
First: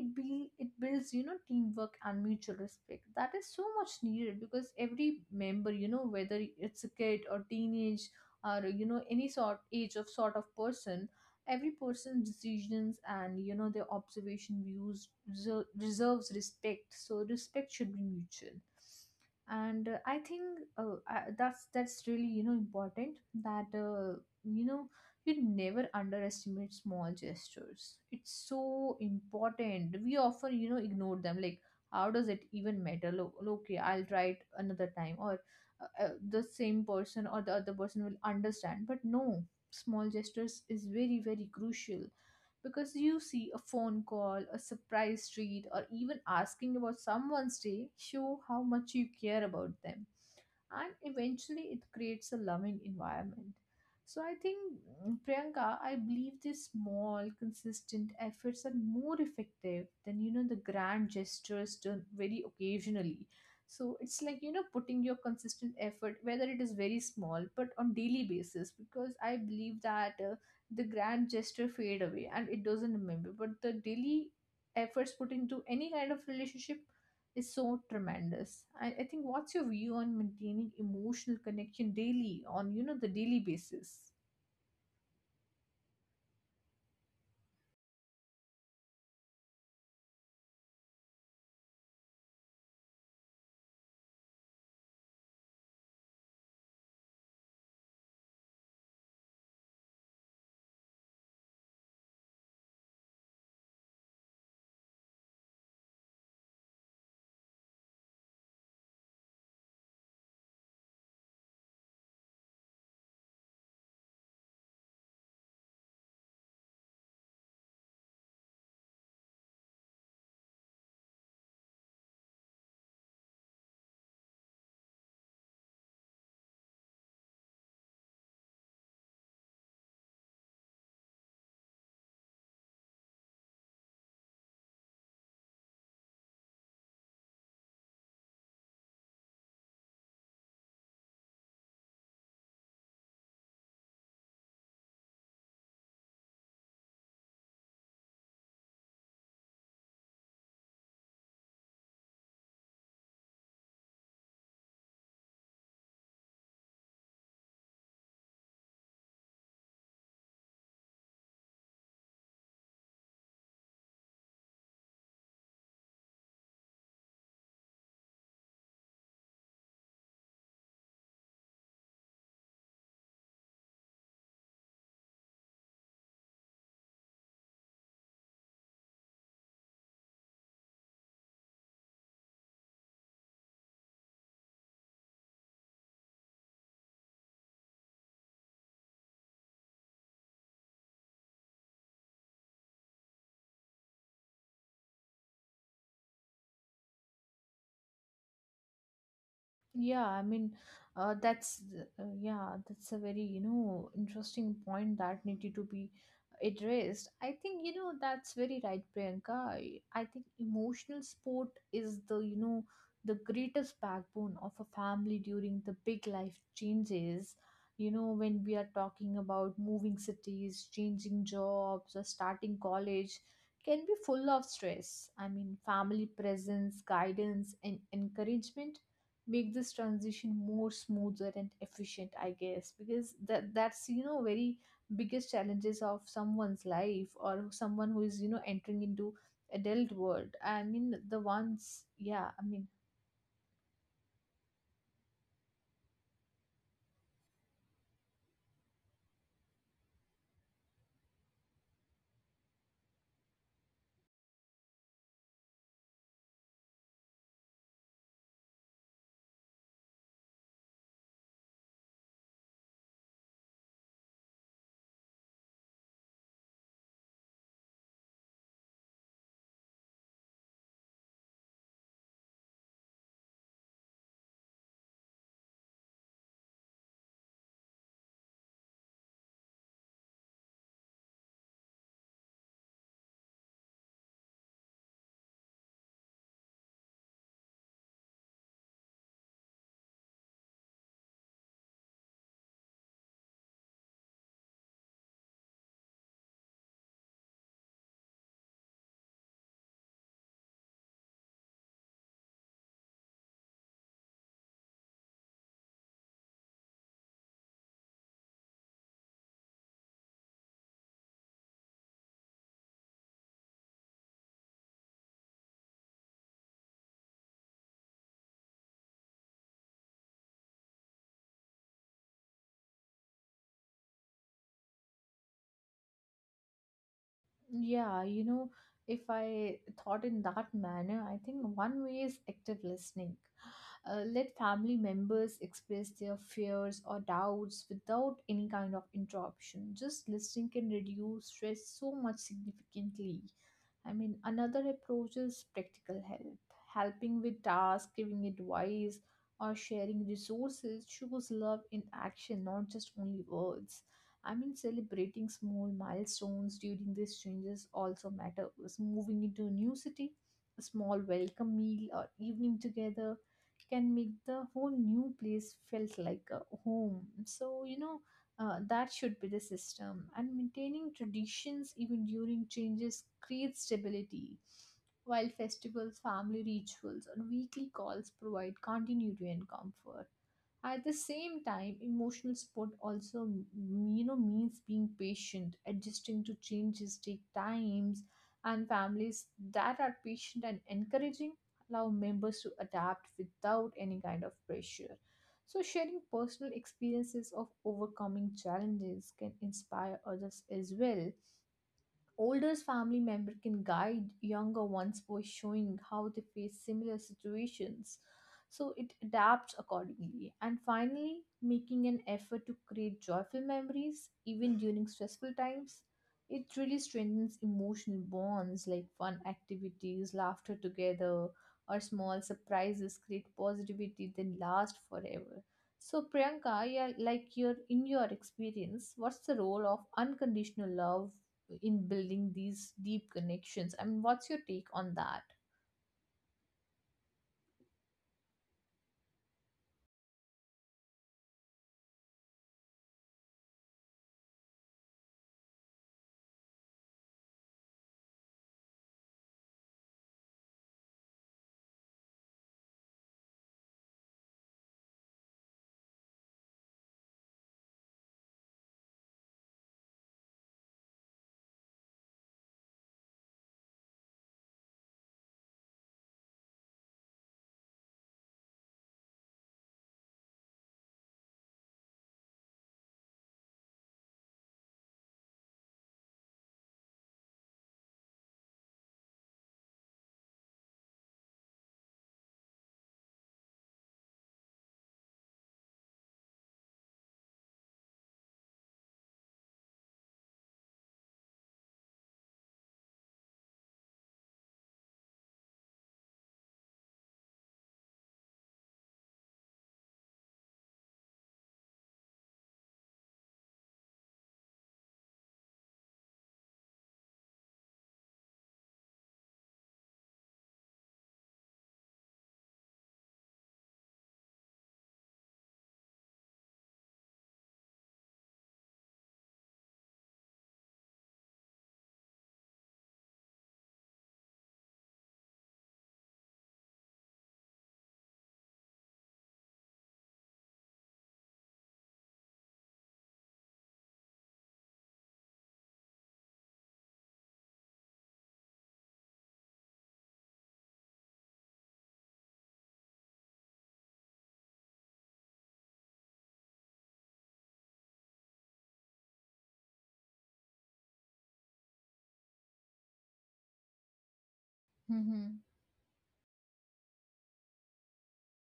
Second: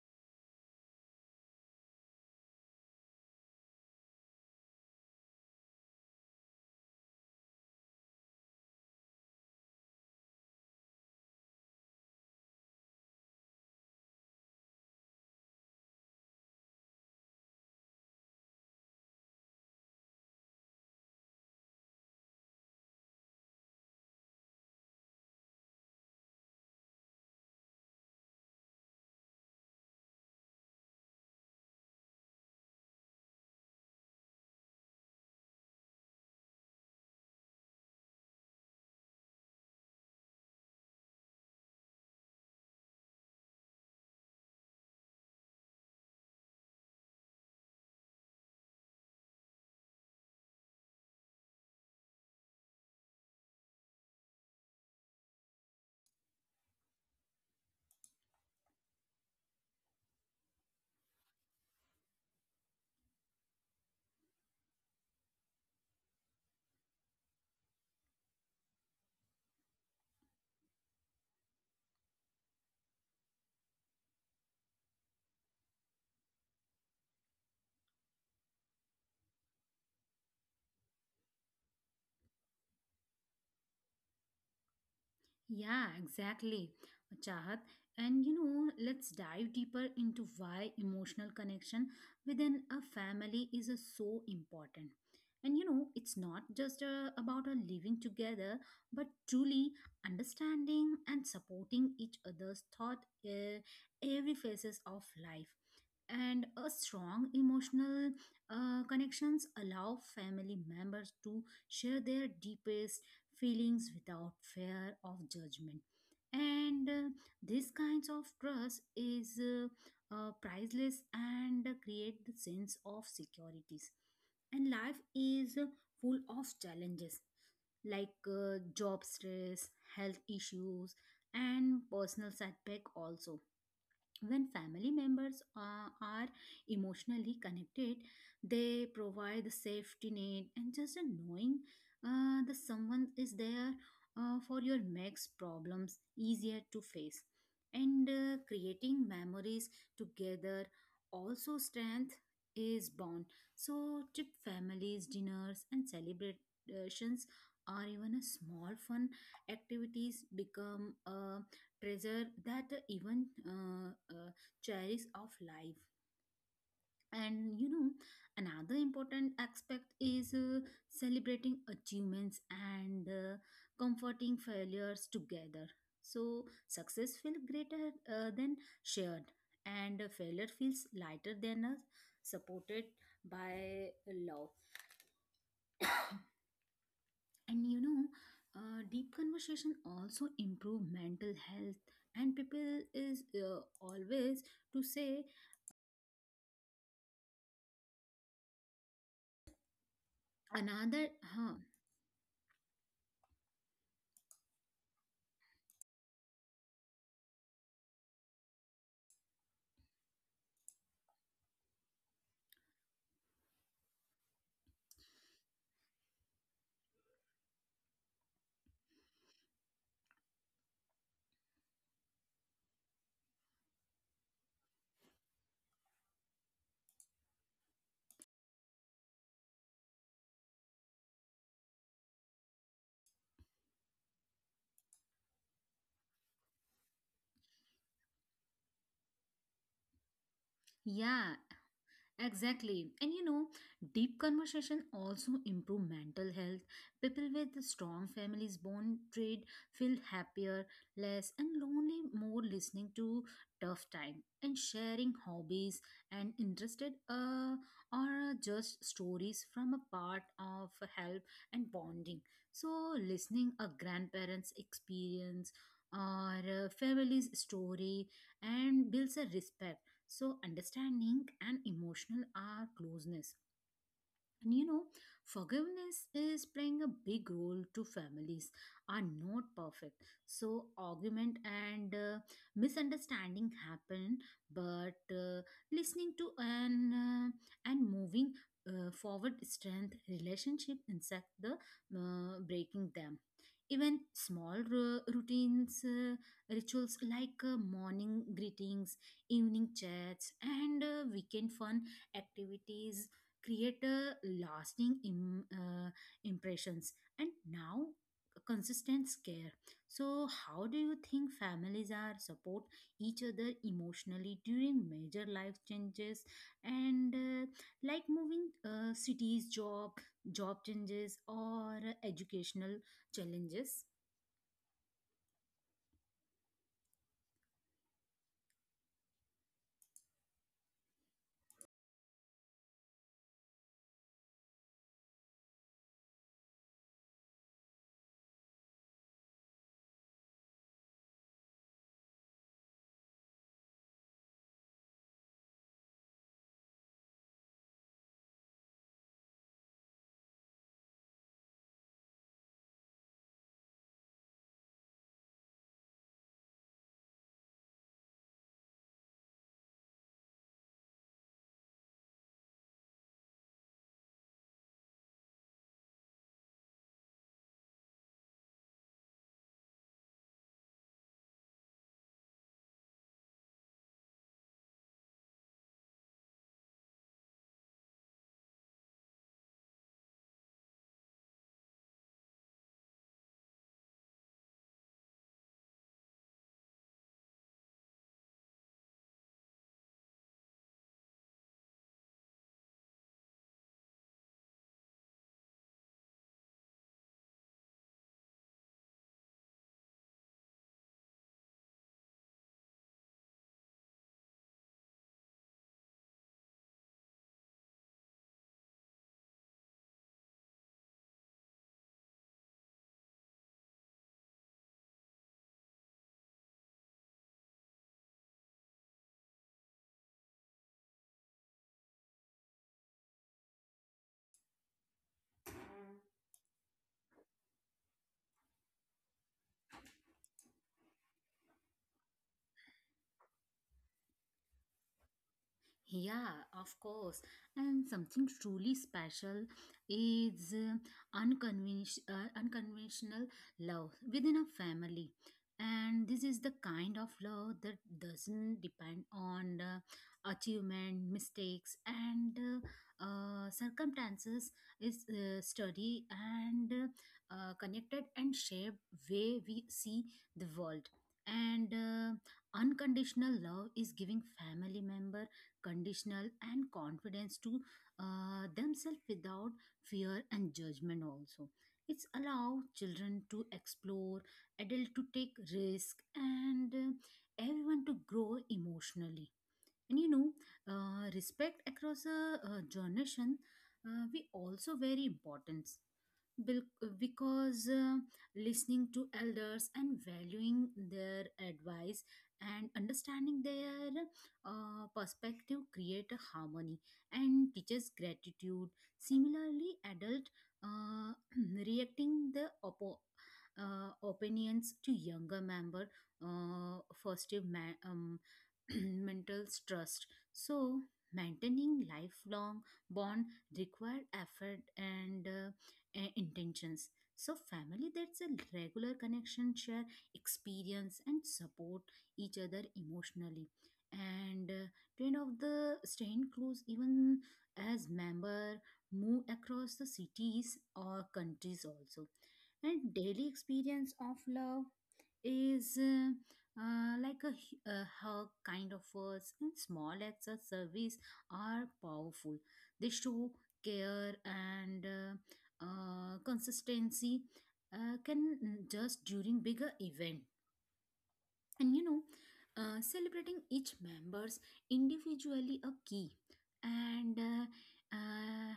it be it builds you know teamwork and mutual respect. That is so much needed because every member, you know whether it's a kid or teenage or you know any sort age of sort of person, every person's decisions and you know their observation views reser- deserves respect. So respect should be mutual. And uh, I think uh, I, that's that's really you know important that uh, you know you never underestimate small gestures. It's so important. We often you know ignore them, like how does it even matter? Look, okay, I'll try it another time, or uh, uh, the same person or the other person will understand. But no, small gestures is very very crucial, because you see a phone call, a surprise treat, or even asking about someone's day show how much you care about them, and eventually it creates a loving environment. So I think, mm, Priyanka, I believe these small, consistent efforts are more effective than you know the grand gestures done very occasionally. So it's like, you know putting your consistent effort, whether it is very small, but on daily basis, because I believe that uh, the grand gesture fade away and it doesn't remember, but the daily efforts put into any kind of relationship is so tremendous. I, I think, what's your view on maintaining emotional connection daily on you know the daily basis? Yeah, exactly. Chahat, and you know, let's dive deeper into why emotional connection within a family is uh, so important. And you know, it's not just uh, about uh, living together, but truly understanding and supporting each other's thought uh, every phases of life. And a strong emotional uh, connections allow family members to share their deepest feelings without fear of judgment, and uh, this kinds of trust is uh, uh, priceless and create the sense of securities. And life is uh, full of challenges like uh, job stress, health issues, and personal setback also. When family members uh, are emotionally connected, they provide the safety net, and just a knowing uh, that someone is there uh, for your makes problems easier to face. And uh, creating memories together also strength is bond. So trip families, dinners, and celebrations are even a small fun activities become a treasure that even uh, uh, cherish of life. And you know, another important aspect is uh, celebrating achievements and uh, comforting failures together. So success feels greater uh, than shared, and failure feels lighter than us supported by love. And you know, uh, deep conversation also improve mental health, and people is uh, always to say Yeah, I mean, Another, uh, that's huh? the- uh, yeah, that's a very, you know, interesting point that needed to be addressed. I think, you know, that's very right, Priyanka. I, I think emotional support is the, you know, the greatest backbone of a family during the big life changes. You know, when we are talking about moving cities, changing jobs, or starting college, can be full of stress. I mean, family presence, guidance, and encouragement make this transition more smoother and efficient, I guess, because that that's you know very biggest challenges of someone's life, or someone who is you know entering into adult world. I mean, the Yeah, ones, yeah, I mean, exactly. And you know, deep conversation also improve mental health. People with strong families bond trade feel happier, less and lonely, more listening to tough time, and sharing hobbies and interested, uh, or uh, just stories from a part of help and bonding. So listening a grandparents' experience or a family's story and builds a respect. So, understanding and emotional are closeness. And you know, forgiveness is playing a big role to families are not perfect. So argument and uh, misunderstanding happen, but uh, listening to and uh, and moving uh, forward strength relationship insect the uh, breaking them. Even small ru- routines, uh, rituals like uh, morning greetings, evening chats, and uh, weekend fun activities create a lasting Im- uh, impressions, and now consistent care. So how do you think families are support each other emotionally during major life changes and uh, like moving uh, cities, job job changes, or educational challenges? yeah, you know, if I thought in that manner, I think one way is active listening. Uh, let family members express their fears or doubts without any kind of interruption. Just listening can reduce stress so much significantly. I mean, another approach is practical help. Helping with tasks, giving advice, or sharing resources shows love in action, not just only words. I mean, celebrating small milestones during these changes also matters. Moving into a new city, a small welcome meal or evening together can make the whole new place felt like a home. So, you know, uh, that should be the system. And maintaining traditions even during changes creates stability, while festivals, family rituals, and weekly calls provide continuity and comfort. At the same time, emotional support also m- you know means being patient. Adjusting to changes take times, and families that are patient and encouraging allow members to adapt without any kind of pressure. So sharing personal experiences of overcoming challenges can inspire others as well. Older family member can guide younger ones by showing how they face similar situations, so it adapts accordingly. And finally, making an effort to create joyful memories even during stressful times, it really strengthens emotional bonds, like fun activities, laughter together, or small surprises create positivity that last forever. So Priyanka, yeah, like your in your experience, what's the role of unconditional love in building these deep connections? I mean, what's your take on that? Yeah, of course. And something truly special is uh, unconvention- uh, unconventional love within a family. And this is the kind of love that doesn't depend on uh, achievement, mistakes, and uh, uh, circumstances. Is uh, study and uh, uh, connected and shaped way we see the world. And uh, unconditional love is giving family member conditional and confidence to uh, themselves without fear and judgment. Also it's allow children to explore adult to take risk, and uh, everyone to grow emotionally. And you know, uh, respect across a, uh generation uh, we also very important Bil- because uh, listening to elders and valuing their advice and understanding their uh, perspective create a harmony and teaches gratitude. Similarly adult, uh, reacting the oppo- uh, opinions to younger member uh, foster ma- um, mental trust. So maintaining lifelong bond require effort and uh, uh, intentions. So, family that's a regular connection, share experience, and support each other emotionally. And uh, kind of the staying close, even as member move across the cities or countries also. And daily experience of love is uh, uh, like a, hu- a hug kind of words and small acts of service are powerful. They show care and uh, uh, consistency uh, can just during bigger event. And you know, uh, celebrating each members Mm-hmm. individually a key, and uh, uh,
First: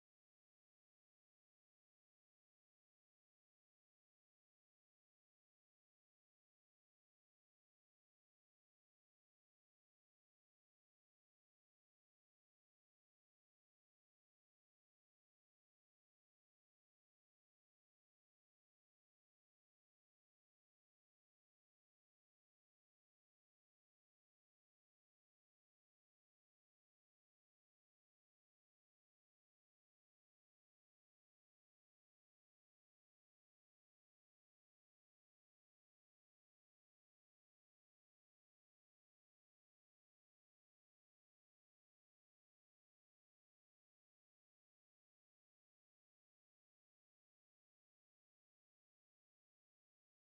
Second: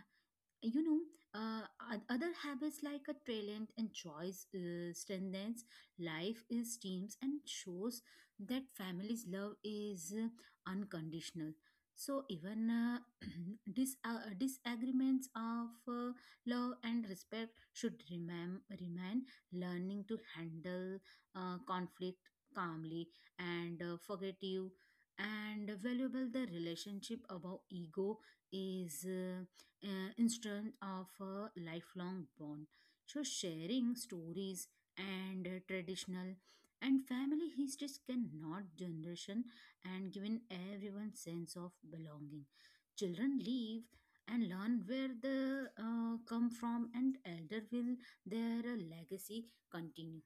you know, uh, oth- other habits like a talent and choice uh, strengthens life is teams and shows that family's love is uh, unconditional. So even uh, dis- uh, disagreements of uh, love and respect should remain remain learning to handle uh, conflict calmly and uh, forgive, and valuable the relationship above ego is uh, uh, instance of a lifelong bond. So sharing stories and uh, traditional and family histories cannot generation and giving everyone sense of belonging. Children leave and learn where they uh, come from, and elder will their legacy continue.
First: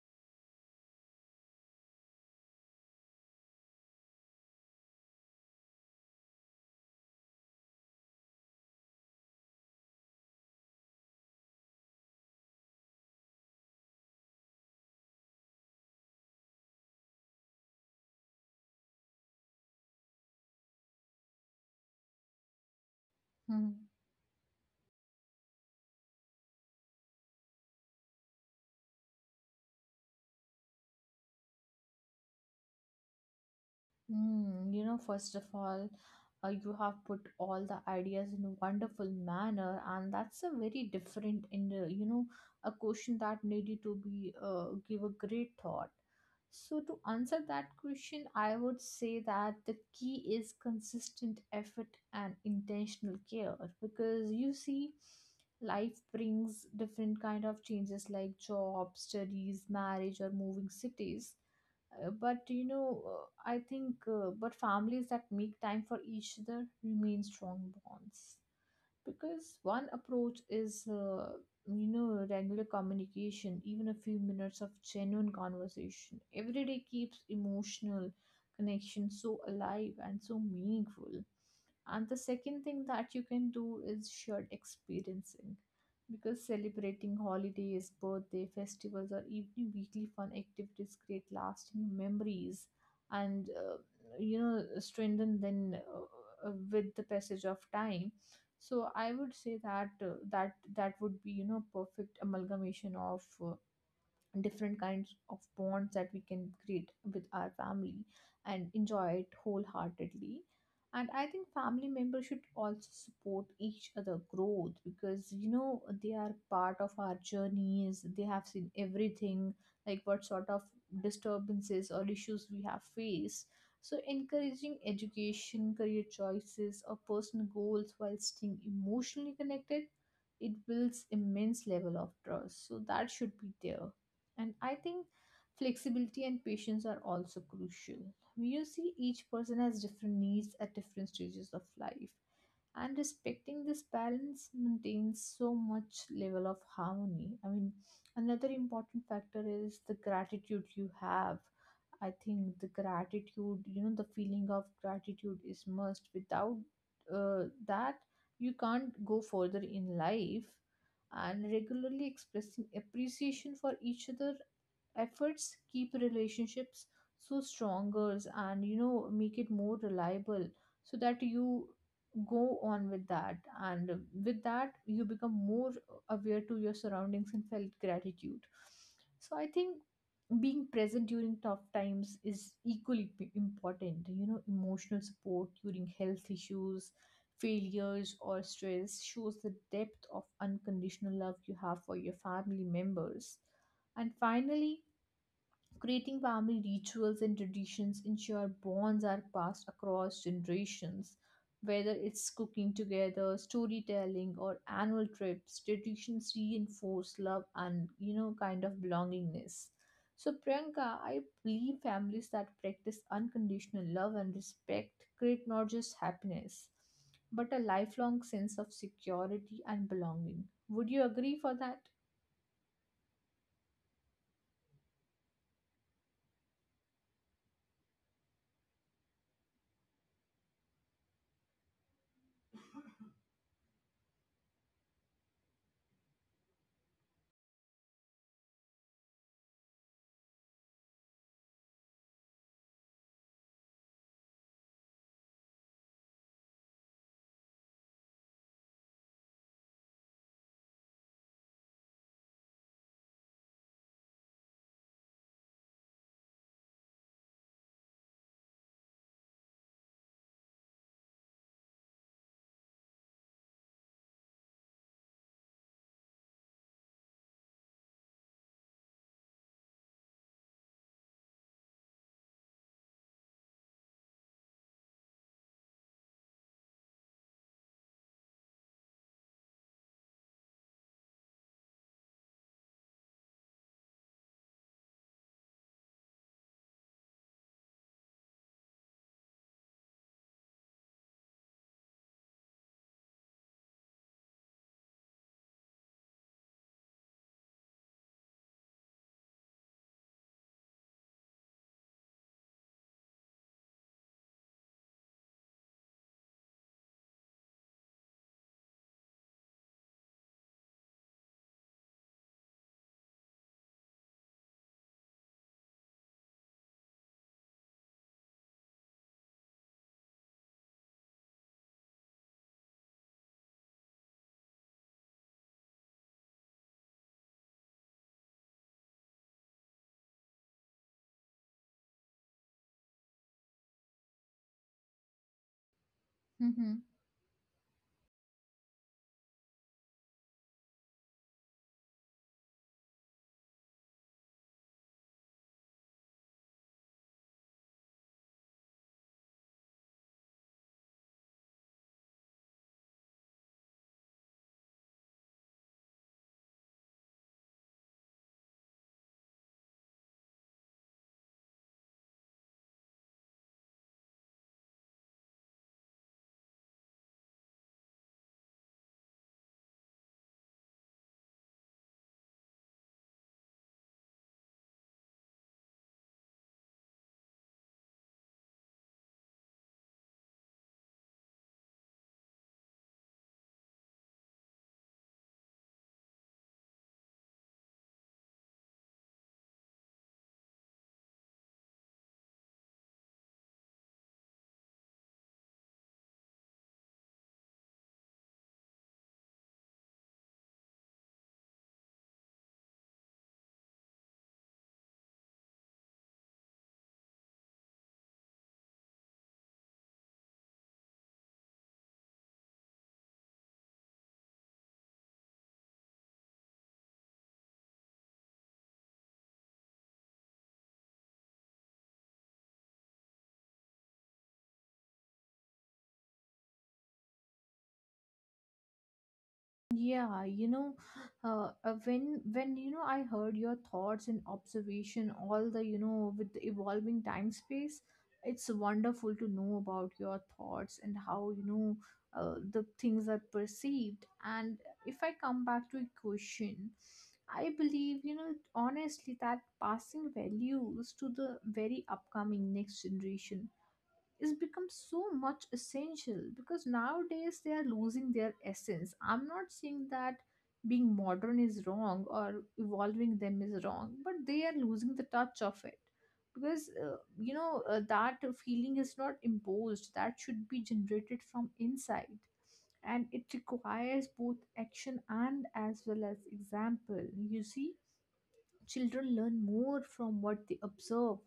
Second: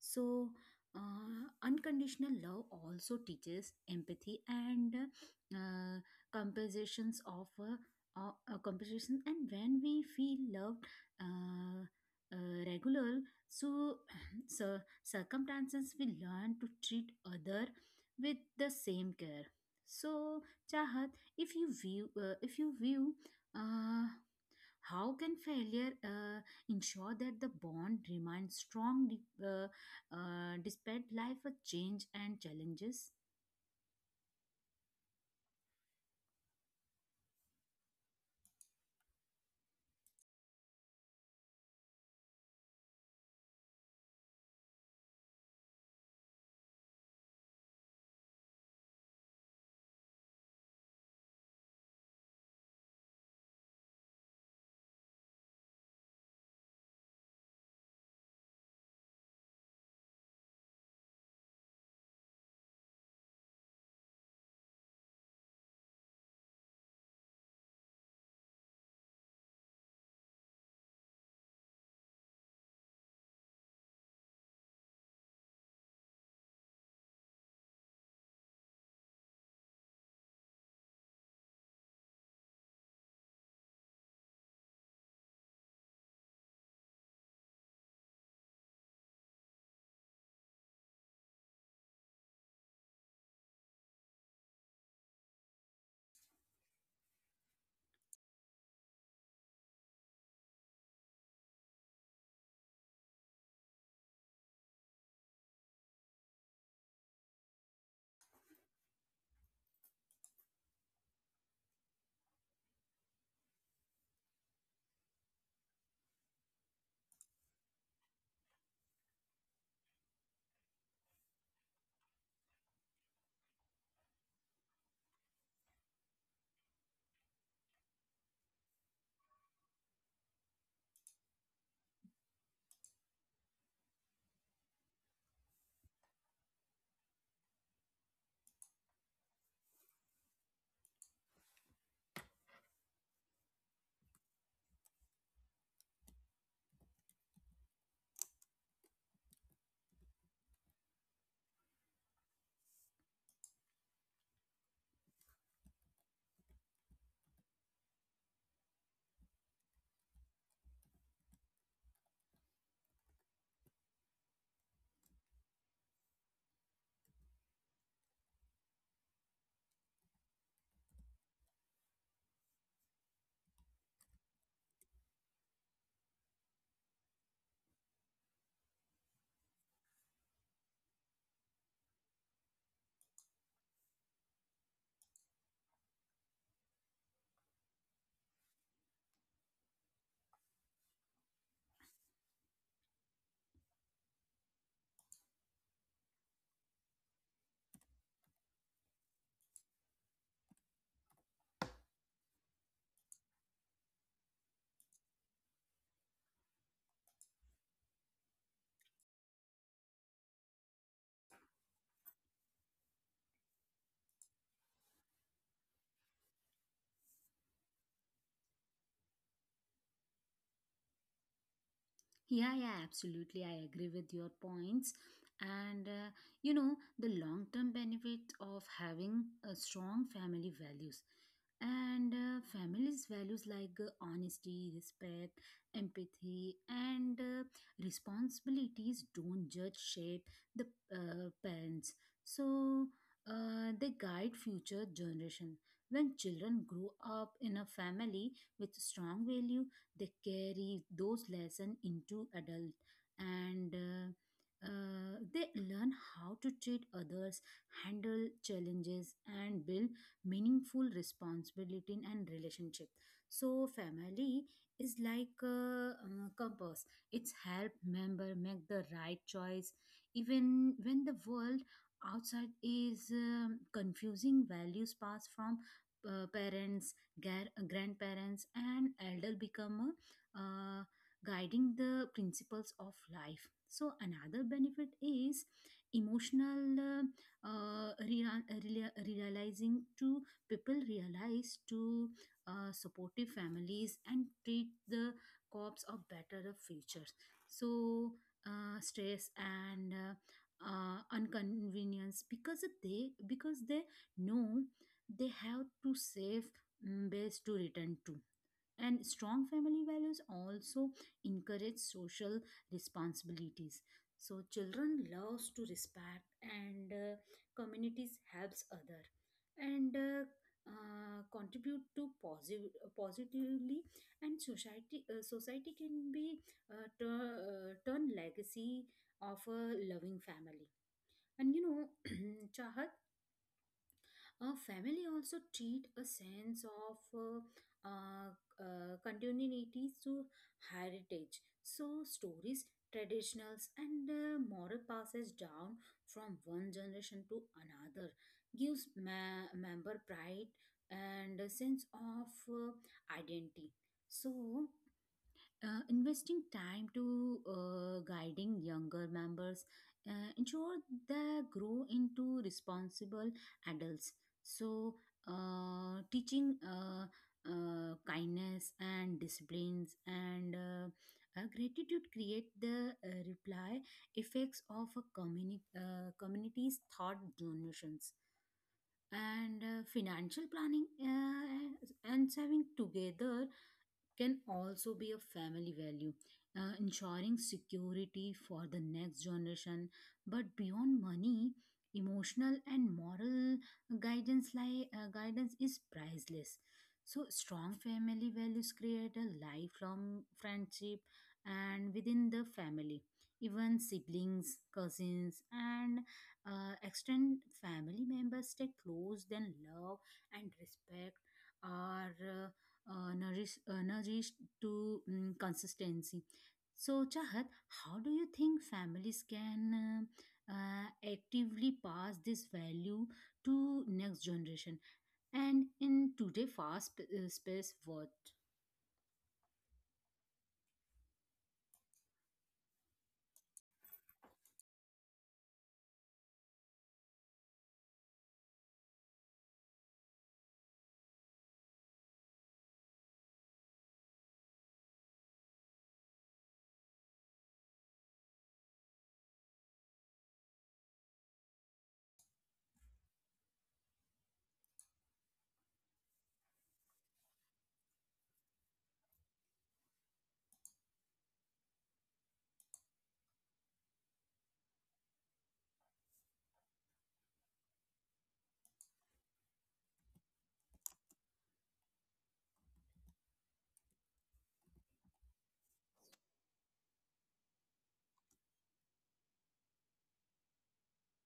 So, uh, unconditional love also teaches empathy and uh, compensations of uh, uh, uh, compensation. And when we feel loved, uh, uh, regular, so, so circumstances we learn to treat other with the same care. So, Chahat, if you view, uh, if you view. Hmm. Uh, how can failure uh, ensure that the bond remains strong de- uh, uh, despite life of change and challenges? Mm, you know, first of all, uh, you have put all the ideas in a wonderful manner, and that's a very different in the, you know, a question that needed to be uh, give a great thought. So to answer that question, I would say that the key is consistent effort and intentional care, because you see, life brings different kind of changes like job, studies, marriage, or moving cities. Uh, but you know, uh, I think, uh, but families that make time for each other remain strong bonds. Because one approach is, uh, you know, regular communication, even a few minutes of genuine conversation every day keeps emotional connection so alive and so meaningful. And the second thing that you can do is shared experiencing, because celebrating holidays, birthday, festivals, or even weekly fun activities create lasting memories and, uh, you know, strengthen them uh, uh, with the passage of time. So I would say that uh, that that would be you know perfect amalgamation of uh, different kinds of bonds that we can create with our family and enjoy it wholeheartedly. And I think family members should also support each other growth, because you know, they are part of our journeys, they have seen everything, like what sort of disturbances or issues we have faced. So encouraging education, career choices, or personal goals while staying emotionally connected, it builds immense level of trust, so that should be there. And I think flexibility and patience are also crucial. You see, each person has different needs at different stages of life. And respecting this balance maintains so much level of harmony. I mean, another important factor is the gratitude you have. I think the gratitude, you know, the feeling of gratitude is must. Without uh, that, you can't go further in life. And regularly expressing appreciation for each other efforts keep relationships so stronger and you know make it more reliable, so that you go on with that, and with that you become more aware to your surroundings and felt gratitude. So I think being present during tough times is equally p- important. You know, emotional support during health issues, failures, or stress shows the depth of unconditional love you have for your family members. And finally, creating family rituals and traditions ensure bonds are passed across generations. Whether it's cooking together, storytelling, or annual trips, traditions reinforce love and, you know, kind of belongingness. So, Priyanka, I believe families that practice unconditional love and respect create not just happiness, but a lifelong sense of security and belonging. Would you agree for that? Yeah, yeah, absolutely. I agree with your points. And uh, you know, the long term benefit of having a strong family values and uh, families values like uh, honesty, respect, empathy, and uh, responsibilities don't judge shape the uh, parents. So uh, they guide future generation. When children grow up in a family with strong value, they carry those lessons into adult, and uh, uh, they learn how to treat others, handle challenges, and build meaningful responsibility and relationship. So family is like a, uh compass, it's help member make the right choice, even when the world outside is um, confusing. Values passed from uh, parents, gar- grandparents, and elder become uh, uh, guiding the principles of life. So another benefit is emotional uh, uh, rea- rea- realizing to people realize to uh, supportive families and treat the corps of better futures. So uh, stress and uh, uh, inconvenience, because they because they know they have to save mm, base to return to. And strong family values also encourage social responsibilities. So children loves to respect and uh, communities helps other, and uh, uh, contribute to positive positively, and society uh, society can be uh, tur- uh, turn legacy of a loving family. And you know, Chahat, uh, family also treat a sense of uh, uh, uh, continuity to heritage. So stories, traditionals, and uh, moral passes down from one generation to another gives ma- member pride and a sense of uh, identity. So uh, investing time to uh, guiding younger members uh, ensure they grow into responsible adults. So uh, teaching uh, uh, kindness and disciplines and uh, uh, gratitude create the uh, reply effects of a communi- uh, community's thought generations. And uh, financial planning uh, and saving together can also be a family value, uh, ensuring security for the next generation. But beyond money, emotional and moral guidance, like uh, guidance, is priceless. So strong family values create a lifelong friendship, and within the family, even siblings, cousins, and uh, extended family members stay close. Then love and respect are. uh, uh, nourish, uh, nourished to mm, consistency. So, Chahat, how do you think families can uh, uh, actively pass this value to next generation? And in today fast uh, space world, Yeah, you know, uh, uh, when when you know I heard your thoughts and observation, all the you know with the evolving time space, it's wonderful to know about your thoughts and how you know uh, the things are perceived. And if I come back to a question, I believe you know honestly that passing values to the very upcoming next generation is become so much essential, because nowadays they are losing their essence. I'm not saying that being modern is wrong or evolving them is wrong, but they are losing the touch of it, because uh, you know, uh, that feeling is not imposed. That should be generated from inside, and it requires both action and as well as example. You see, children learn more from what they observe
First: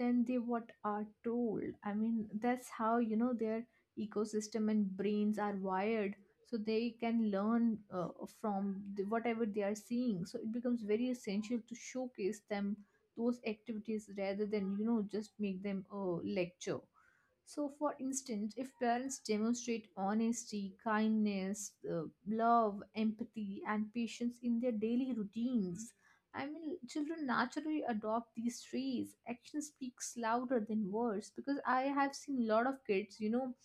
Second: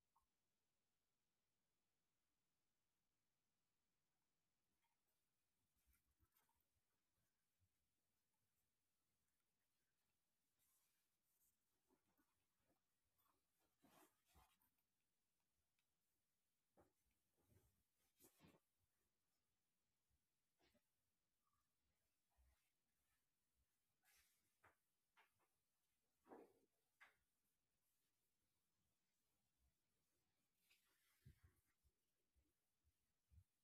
than they what are told. I mean, that's how you know their ecosystem and brains are wired, so they can learn uh, from the, whatever they are seeing. So it becomes very essential to showcase them those activities rather than you know just make them a lecture. So, for instance, if parents demonstrate honesty, kindness, uh, love, empathy, and patience in their daily routines, I mean, children naturally adopt these traits. Action speaks louder than words, because I have seen a lot of kids, you know,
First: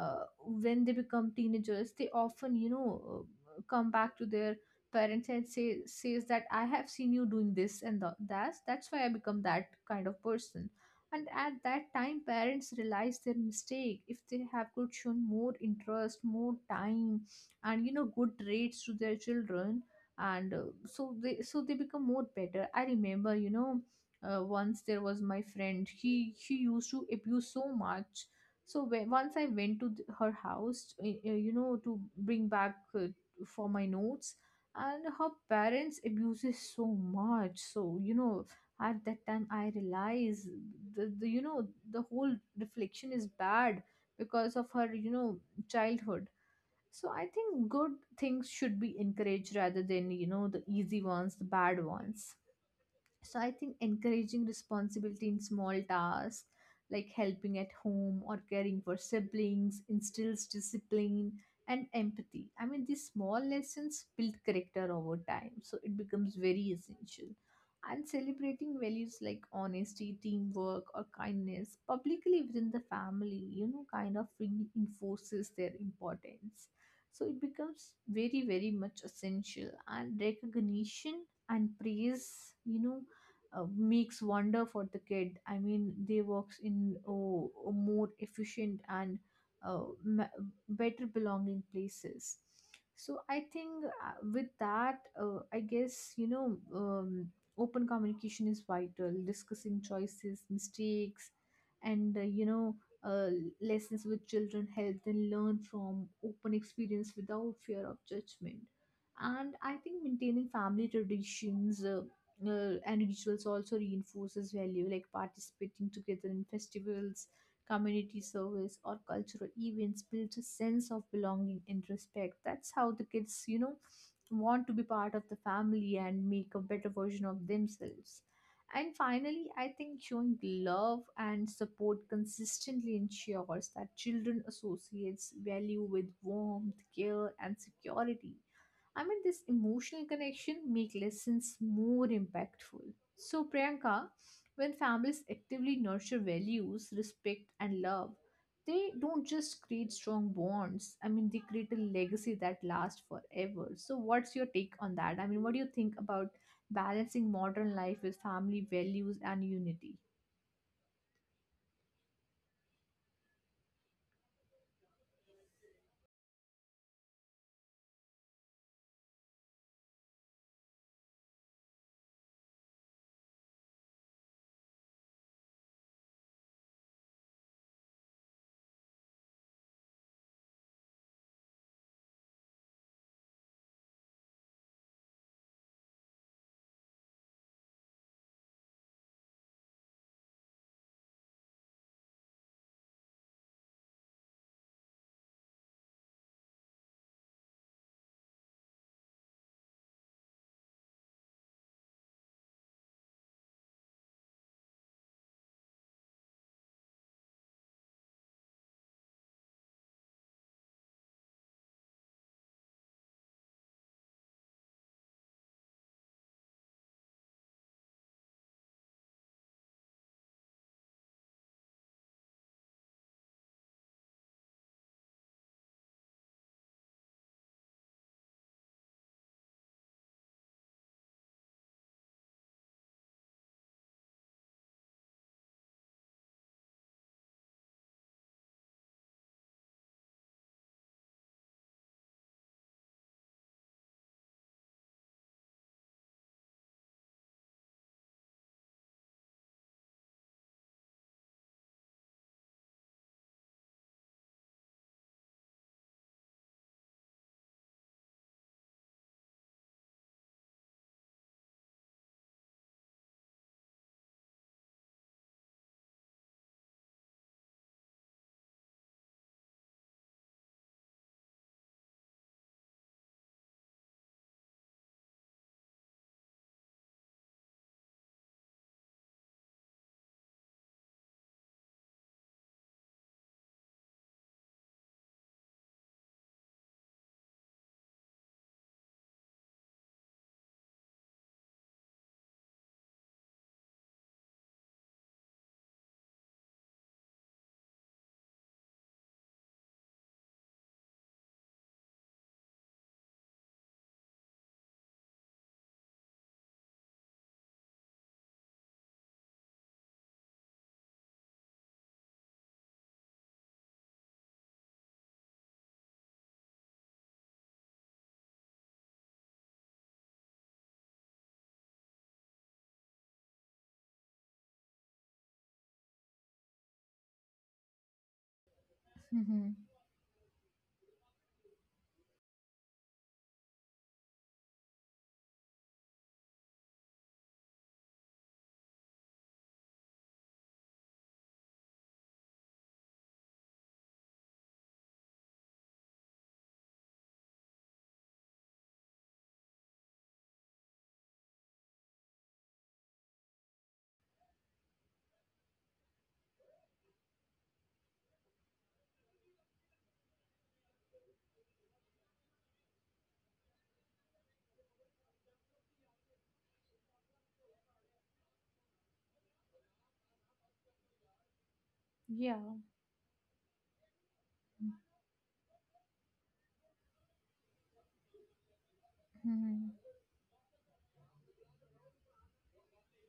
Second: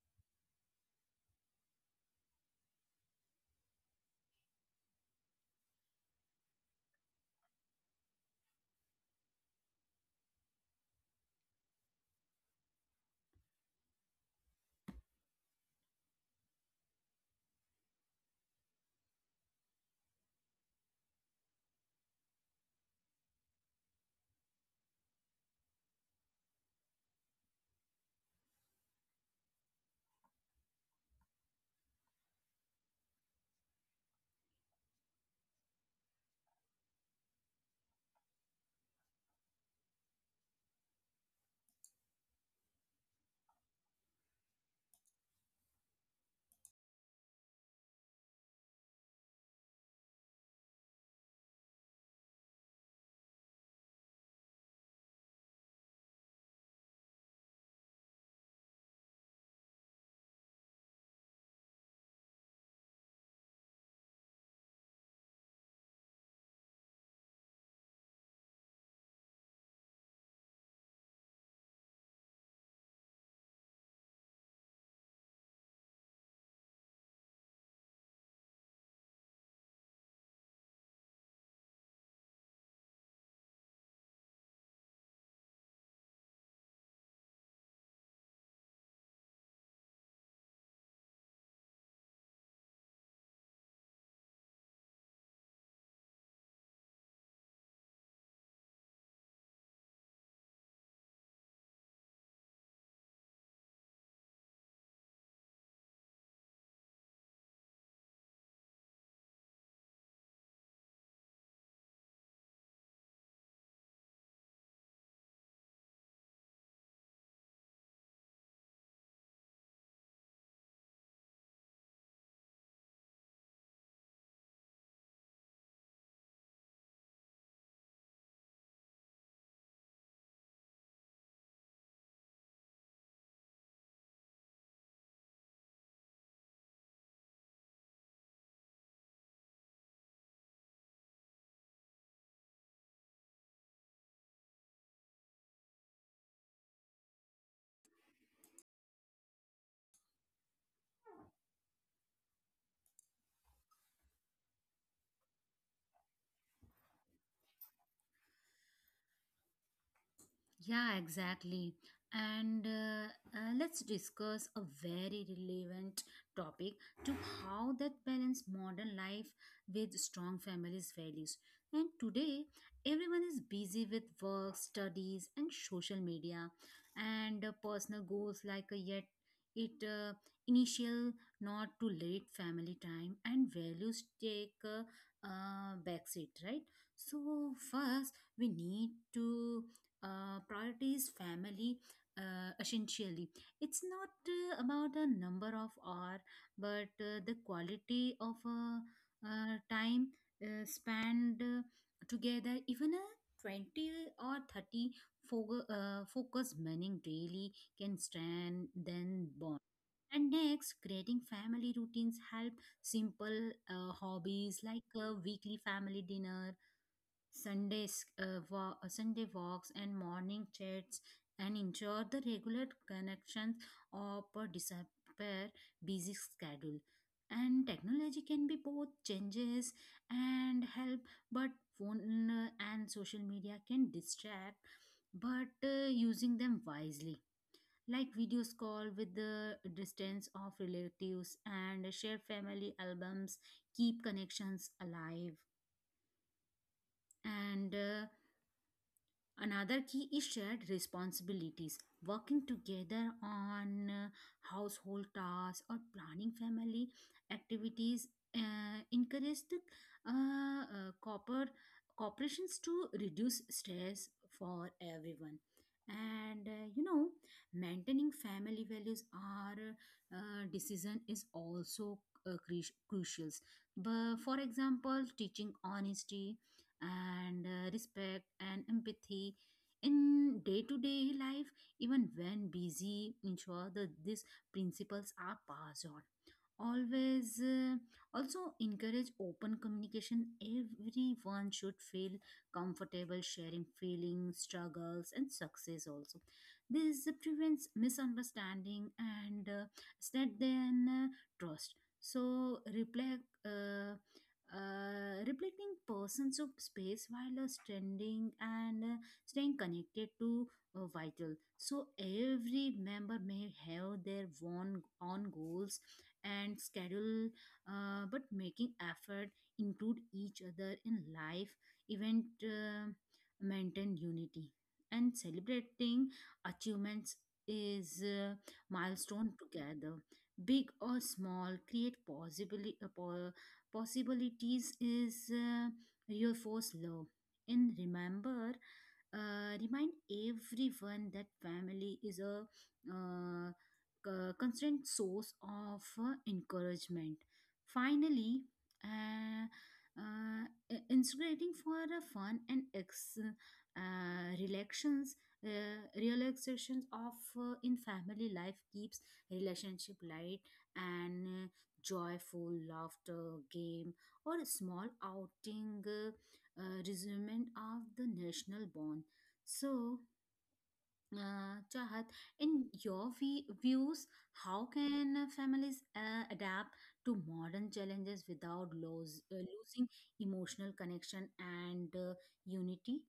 uh, when they become teenagers, they often you know uh, come back to their parents and say says that I have seen you doing this, and the, that's that's why I become that kind of person. And at that time parents realize their mistake if they have could shown more interest, more time, and you know good rates to their children. And uh, so they so they become more better. I remember, you know, uh, once there was my friend, he he used to abuse so much. So when, once I went to th- her house, uh, uh, you know, to bring back uh, for my notes, and her parents abuses so much. So you know, at that time I realized the, the you know the whole reflection is bad because of her you know childhood. So I think good things should be encouraged rather than you know the easy ones, the bad ones. So I think encouraging responsibility in small tasks like helping at home or caring for siblings instills discipline and empathy. I mean, these small lessons build character over time, so it becomes very essential. And celebrating values like honesty, teamwork, or kindness publicly within the family, you know, kind of reinforces their importance. So it becomes very, very much essential. And recognition and praise, you know, uh, makes wonder for the kid. I mean, they works in oh, a more efficient and uh, ma- better belonging places. So I think uh, with that, uh, I guess you know, um, open communication is vital. Discussing choices, mistakes, and uh, you know, Uh, lessons with children help them learn from open experience without fear of judgment. And I think maintaining family traditions uh, uh, and rituals also reinforces value, like participating together in festivals, community service, or cultural events builds a sense of belonging and respect. That's how the kids you know want to be part of the family and make a better version of themselves. And finally, I think showing love and support consistently ensures that children associates value with warmth, care, and security. I mean, this emotional connection make lessons more impactful. So, Priyanka, when families actively nurture values, respect, and love, they don't just create strong bonds. I mean, they create a legacy that lasts forever. So, what's your take on that? I mean, what do you think about balancing modern life with family values and unity? Yeah, exactly. And uh, uh, let's discuss a very relevant topic to how that balance modern life with strong families' values. And today, everyone is busy with work, studies, and social media, and uh, personal goals like uh, yet it uh, initial not too late family time and values take a uh, backseat, right? So first, we need to uh, priorities family uh, essentially. It's not uh, about the number of hour, but uh, the quality of uh, uh, time uh, spent uh, together. Even a twenty or thirty fo- uh, focus meaning daily can strengthen bond. And next, creating family routines help simple uh, hobbies like a weekly family dinner, Sunday, s- uh, wa- uh, Sunday walks, and morning chats, and ensure the regular connections of a disappear busy schedule. And technology can be both changes and help, but phone uh, and social media can distract, but uh, using them wisely. Like videos call with the distance of relatives and share family albums, keep connections alive. And uh, another key is shared responsibilities, working together on uh, household tasks or planning family activities uh, encourage the uh, uh, cooper- corporations to reduce stress for everyone. And uh, you know, maintaining family values are uh, decision is also uh, crucial. But for example, teaching honesty, and uh, respect and empathy in day-to-day life, even when busy, ensure that these principles are passed on always. Uh, also encourage open communication. Everyone should feel comfortable sharing feelings, struggles, and success also. This prevents misunderstanding and uh, strengthen uh, trust. So reflect uh, uh, reflecting persons of space while uh, standing and uh, staying connected to uh, vital. So every member may have their own own goals and schedule, uh, but making effort include each other in life event uh, maintain unity. And celebrating achievements is uh, milestone Hmm. together, big or small, create possibly possibilities is uh, your force law. And remember, uh, remind everyone that family is a uh, c- constant source of uh, encouragement. Finally, uh, uh, i- instigating for a fun and ex- uh, relations uh, relaxations of uh, in family life keeps relationship light and uh, joyful laughter, game, or a small outing uh, uh, resentment of the national bond. So, uh, Chahat, Yeah. in your vi- views, how can uh, families uh, adapt to modern challenges without lose, uh, Hmm. losing emotional connection and uh, unity?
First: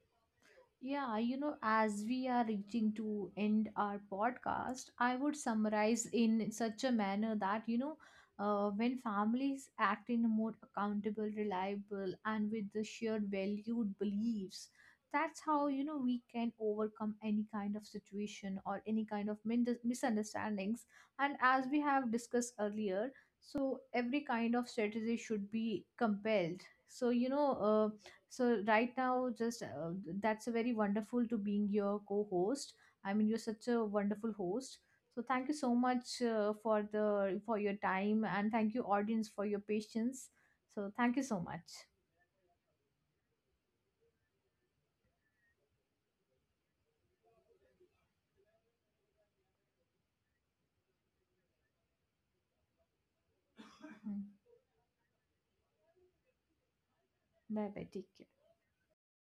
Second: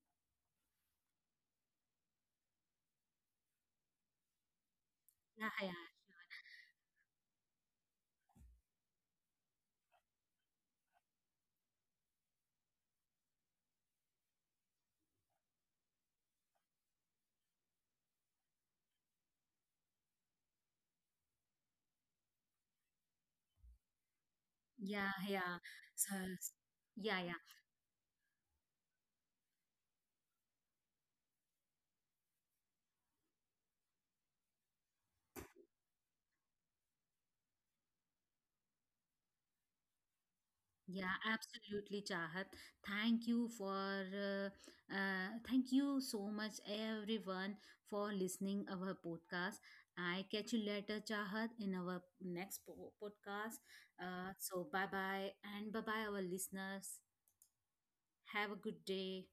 Yeah, you know, as we are reaching to end our podcast, I would Yeah, yeah, summarize in such a manner that, you know, uh, when families act in a more accountable, reliable, and with the shared valued beliefs, that's how, you know, we can overcome any kind of situation or any kind of min- misunderstandings. And as we have discussed earlier, so every kind of yeah, strategy should yeah. be So, compelled. So, yeah, you yeah. know, uh, so right now, just uh, that's a very wonderful to being your co-host. I mean, you're such a wonderful host. So thank you so much uh, for the for your time, and thank you audience for your patience. So thank Yeah, you so much. absolutely, Chahat. Thank you for uh, uh, Thank you so much, everyone, for listening our podcast. I catch you later, Chahat, in our next po- podcast. Uh, Bye so bye bye, and bye bye, our listeners. bye. Take care. Have a good day.